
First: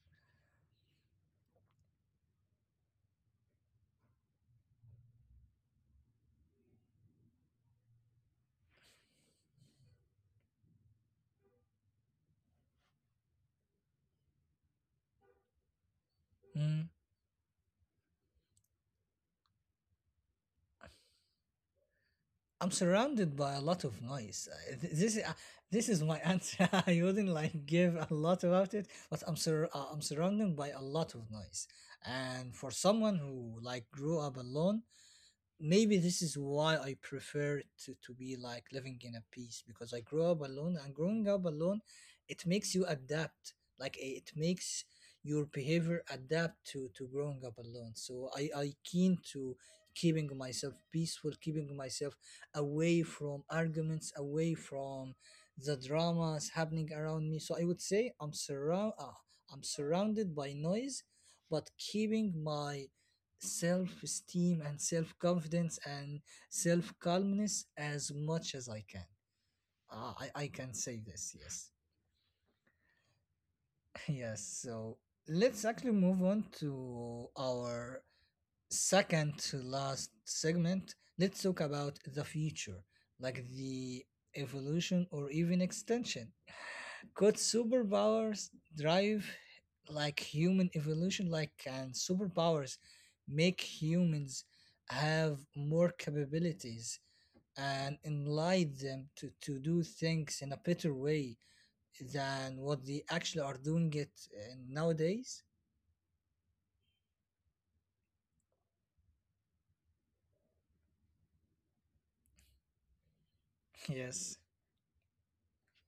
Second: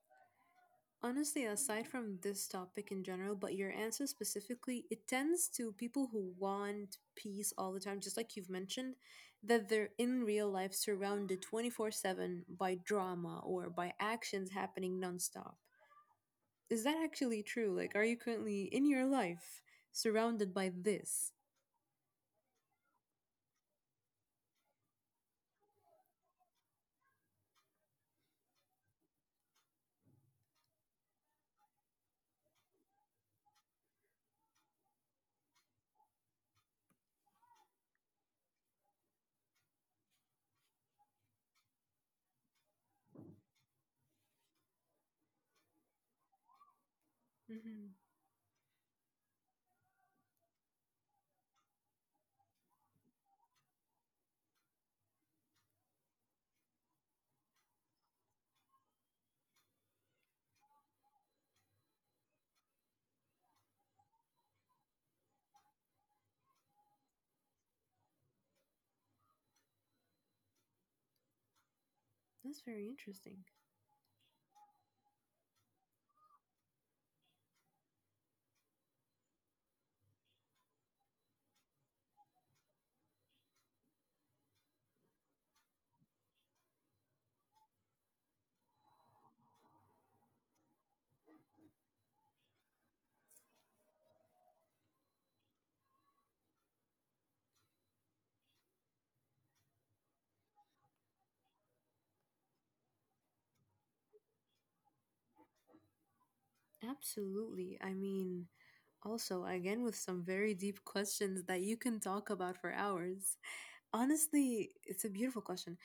Speaker 2: Honestly, aside from this topic in general, but your answer specifically, it tends to people who want peace all the time, just like you've mentioned, that they're in real life surrounded 24/7 by drama or by actions happening nonstop. Is
Speaker 1: Mm.
Speaker 2: that actually true? Like, are you currently in your life surrounded by this?
Speaker 1: I'm surrounded by a lot of noise. This this is my answer. I wouldn't like give a lot about it, but I'm I'm surrounded by a lot of noise. And for someone who like grew up alone, maybe this is why I prefer to be like living in a peace, because I grew up alone, and growing up alone, it makes you adapt, like it makes your behavior adapt to growing up alone.
Speaker 2: Hmm
Speaker 1: So I keen to keeping myself peaceful, keeping myself away from arguments, away from the dramas happening around me. So I would say I'm surround I'm surrounded by noise, but keeping my self-esteem and self-confidence and self-calmness as much as I can. Ah, I can say this, yes.
Speaker 2: That's very interesting.
Speaker 1: Yes, so let's actually move on to our second to last segment. Let's talk about the future, like the evolution or even extension. Could superpowers drive like human evolution? Like, can superpowers make humans have more capabilities and enlighten them to do things in a better way than what they actually are doing it nowadays?
Speaker 2: Absolutely. I mean, also, again, with some very deep questions that you can talk about for hours.
Speaker 1: Yes,
Speaker 2: Honestly, it's a beautiful question.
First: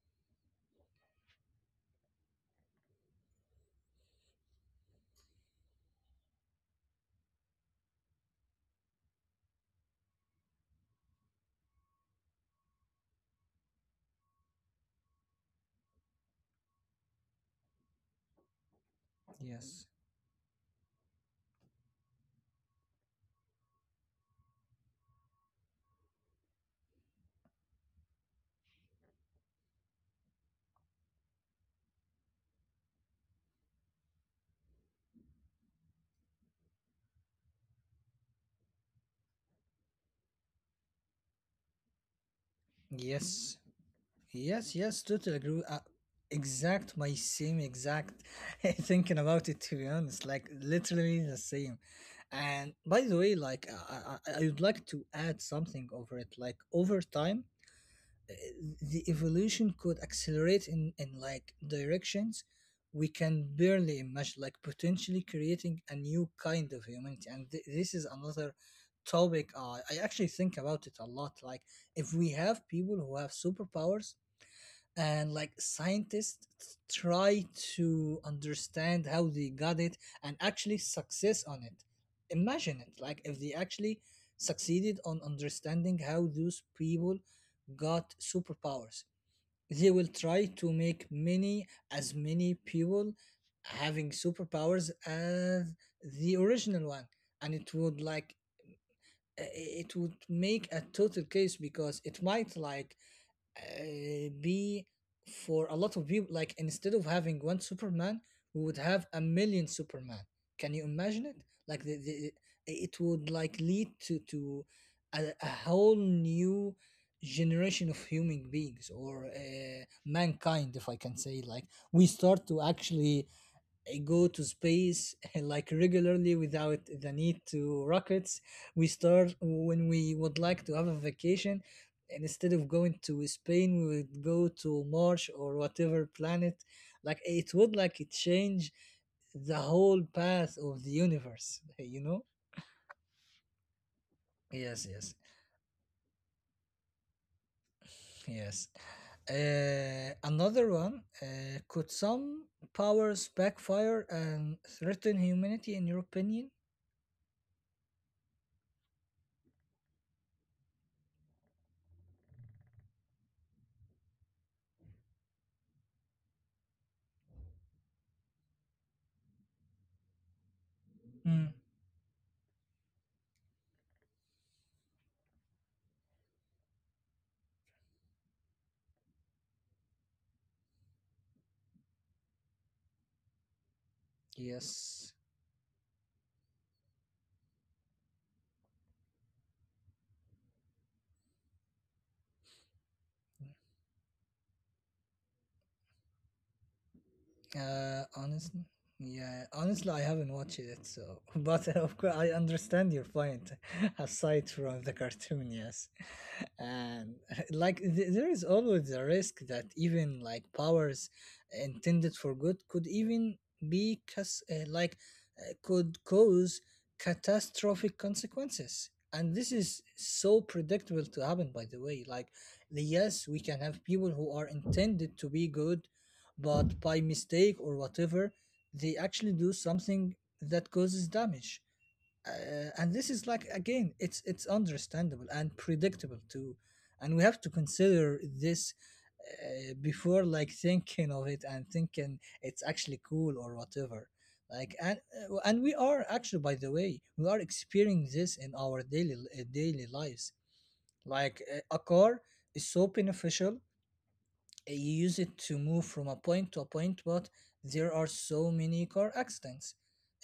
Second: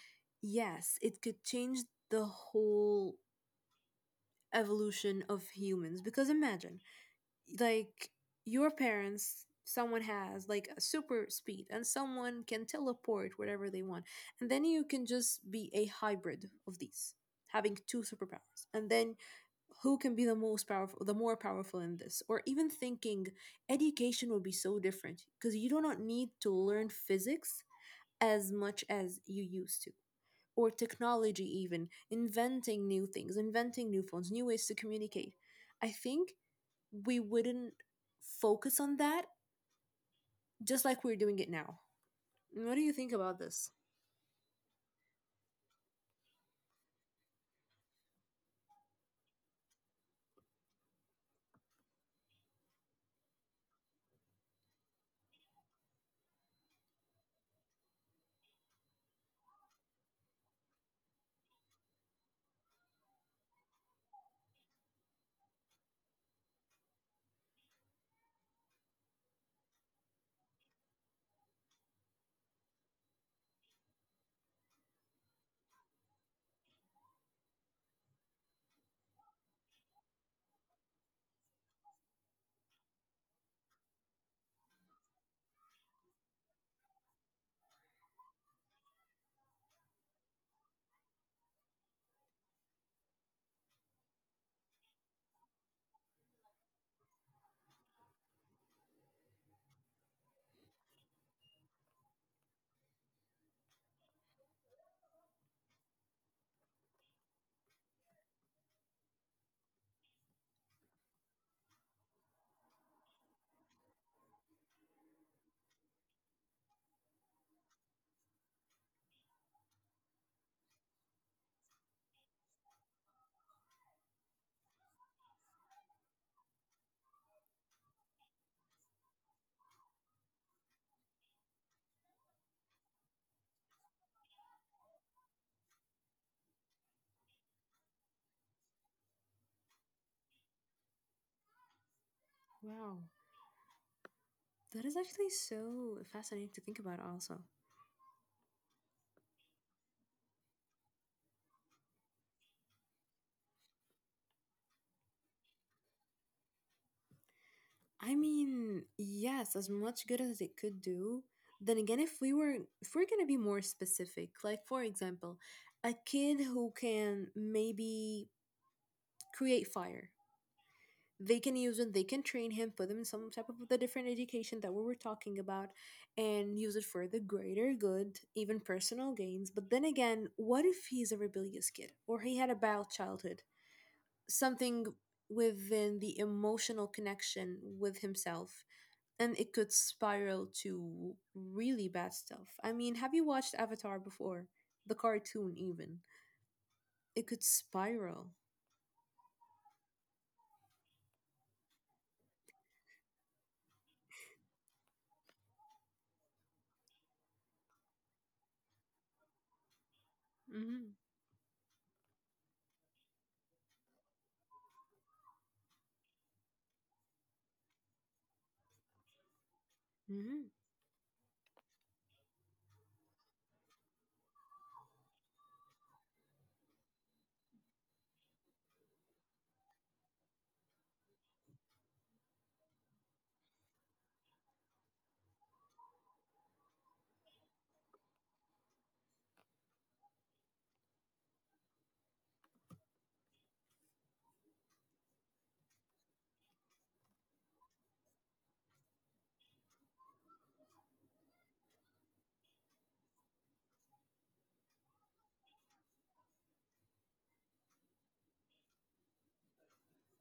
Speaker 2: Yes, it could change the whole evolution of humans because imagine, like, your parents, someone has like a super speed and someone can teleport wherever they want. And then you can just be a hybrid of these, having two superpowers. And then
Speaker 1: yes,
Speaker 2: who can be the most powerful, the more powerful in this? Or even thinking education would be so different because you do not need to learn physics as much as you used to. Or technology, even inventing new things, inventing new phones, new ways to communicate. I think we wouldn't focus on that just like we're doing it now. What do you think about
Speaker 1: yes.
Speaker 2: this?
Speaker 1: Yes, yes, totally agree. Exact, my same exact thinking about it, to be honest. Like, literally the same. And by the way, like, I would like to add something over it. Like, over time, uh, the evolution could accelerate in like directions we can barely imagine, like, potentially creating a new kind of humanity. And this is another topic I actually think about it a lot. Like, if we have people who have superpowers, and like scientists try to understand how they got it and actually success on it. Imagine it, like, if they actually succeeded on understanding how those people got superpowers, they will try to make many, as many people having superpowers as the original one. And it would like i- it would make a total case, because it might like be, for a lot of people, like instead of having one superman, we would have a million superman. Can you imagine it? Like it would like lead to a whole new generation of human beings or mankind, if I can say. Like we start to actually go to space like regularly without the need to rockets. We start, when we would like to have a vacation, and instead of going to spain we would go to mars or whatever planet. Like it would like it change the whole path of the universe. you know
Speaker 2: Wow. That
Speaker 1: yes
Speaker 2: is
Speaker 1: yes
Speaker 2: actually so fascinating to think about, also.
Speaker 1: yes. Another one, could some powers backfire and threaten humanity, in your opinion?
Speaker 2: I mean, yes, as much good as it could do. Then again, if we were, if we're gonna be more specific, like for example, a kid who can maybe create fire,
Speaker 1: Mm.
Speaker 2: they can use it, they can train him, put him in some type of the different education that we were talking about and use it for the greater good, even personal gains, but then again, what if he's a rebellious kid or he had a bad childhood, something
Speaker 1: Yes.
Speaker 2: within the emotional connection with himself and it could spiral to really bad stuff. I mean, have you watched Avatar before, the cartoon even? It could spiral.
Speaker 1: Honestly, yeah, honestly, I haven't watched it, so but of course, I understand your point. Aside from the cartoon, yes, and like there is always a risk that even like
Speaker 2: Hmm
Speaker 1: powers intended for good could even be like could cause catastrophic consequences. And this is
Speaker 2: hmm
Speaker 1: so predictable to happen, by the way. Like, yes, we can have people who are intended to be good, but by mistake or whatever, they actually do something that causes damage. And this is, like, again, it's understandable and predictable too, and we have to consider this before like thinking of it and thinking it's actually cool or whatever. Like, and we are actually, by the way, we are experiencing this in our daily daily lives. Like, a car is so beneficial. Eh, you use it to move from a point to a point, but there are so many car accidents.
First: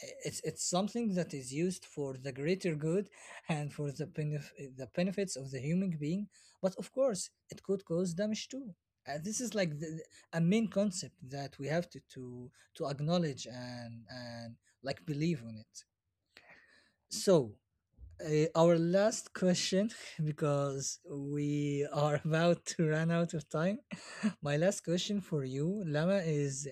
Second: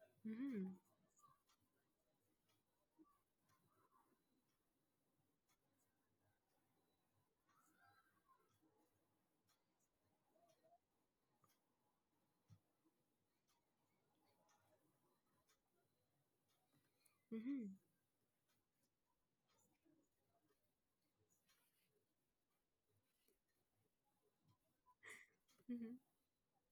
Speaker 1: It's
Speaker 2: hmm
Speaker 1: something that is used for the greater good and for the the benefits of the human being, but of course it could cause damage too. And this is like a main concept that we have to acknowledge and like believe on it. So
Speaker 2: hmm
Speaker 1: our last question, because we are about to run out of time. My last question for you,
Speaker 2: hmm
Speaker 1: Lama, is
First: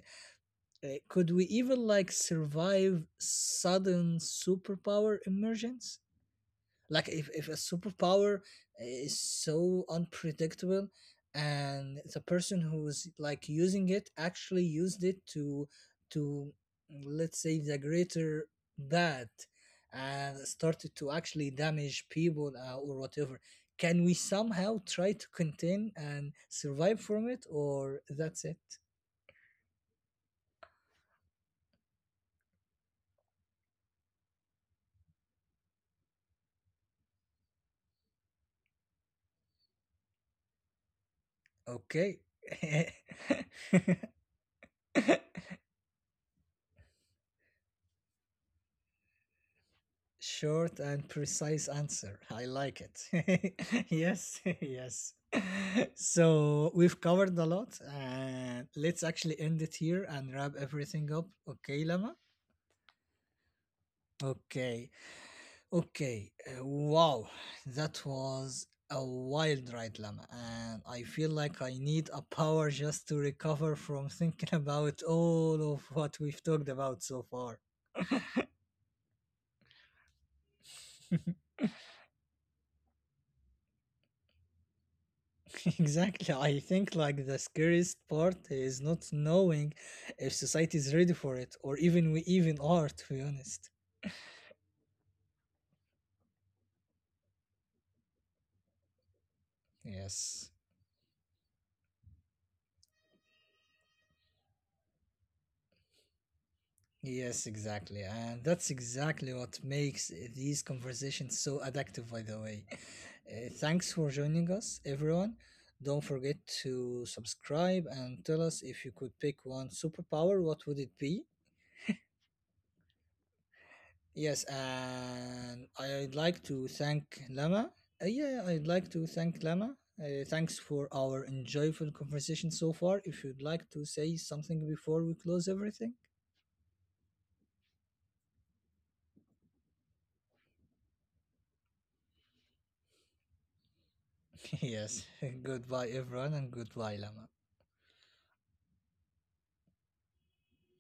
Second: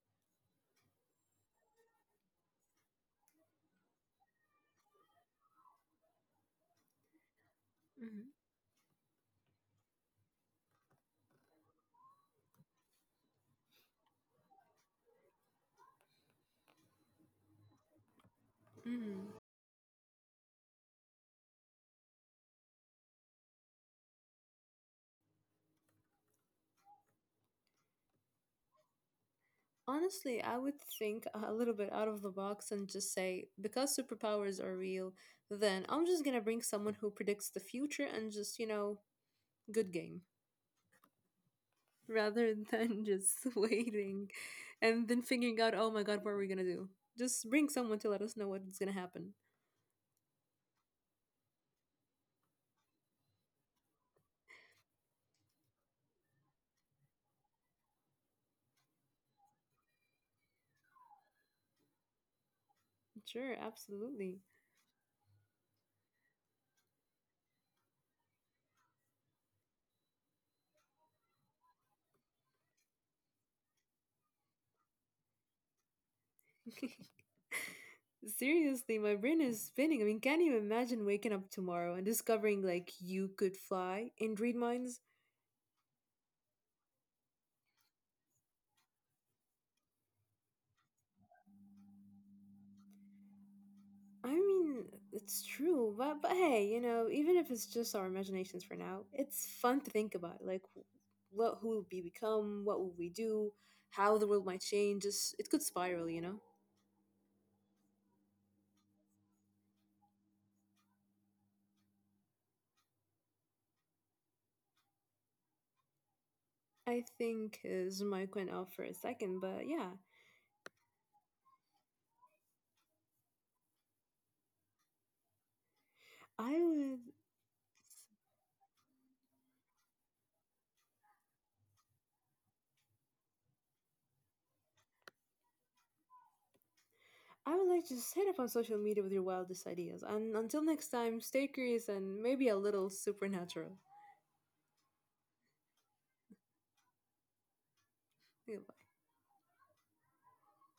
Speaker 1: could we even like survive sudden superpower emergence? Like if a
Speaker 2: hmm
Speaker 1: superpower is so unpredictable, and the person who's like using it actually used it to, let's say, the greater bad,
Speaker 2: Mm.
Speaker 1: and started to actually damage people, or whatever. Can we somehow try to contain and survive from it, or that's it?
Speaker 2: Honestly, I would think a little bit out of the box and just say, because superpowers are real, then I'm just gonna bring someone who predicts the future and just, you know, good game.
Speaker 1: Okay.
Speaker 2: Rather than just waiting and then figuring out, oh my god, what are we gonna do? Just bring someone to let us know what's gonna happen.
Speaker 1: Short and precise answer. I like it. Yes, yes. So we've covered a lot, and let's actually end it here and wrap everything up. Okay, Lama?
Speaker 2: Sure, absolutely.
Speaker 1: Okay, okay. Wow, that was a wild ride, Lama. And I feel like I need a power just to recover from thinking about all of what we've talked about so far.
Speaker 2: Seriously, my brain is spinning. I mean, can't you imagine waking up tomorrow and discovering like you could fly and read minds?
Speaker 1: Exactly. I think like the scariest part is not knowing if society is ready for it, or even we even are, to be honest.
Speaker 2: I mean, it's true, but hey, you know, even if it's just our imaginations for now, it's fun to think about.
Speaker 1: Yes.
Speaker 2: Like, what who will we become? What will we do? How the world might change? Just it could spiral, you know.
Speaker 1: Yes, exactly. And that's exactly what makes these conversations so addictive, by the way. Thanks for joining us, everyone. Don't forget
Speaker 2: I
Speaker 1: to
Speaker 2: think
Speaker 1: subscribe,
Speaker 2: his
Speaker 1: and
Speaker 2: mic
Speaker 1: tell
Speaker 2: went
Speaker 1: us,
Speaker 2: off for
Speaker 1: if
Speaker 2: a
Speaker 1: you could
Speaker 2: second,
Speaker 1: pick
Speaker 2: but
Speaker 1: one
Speaker 2: yeah,
Speaker 1: superpower, what would it be? Yes, and I'd like
Speaker 2: I
Speaker 1: to
Speaker 2: would
Speaker 1: thank Lama. Yeah, I'd like to thank Lama. Thanks for our enjoyable conversation so far. If you'd like to say something before we close everything,
Speaker 2: I would like to just hit up on social media with your wildest ideas. And until next time, stay curious and maybe a little supernatural.
Speaker 1: yes, goodbye, everyone, and goodbye, Lama.
Speaker 2: Goodbye.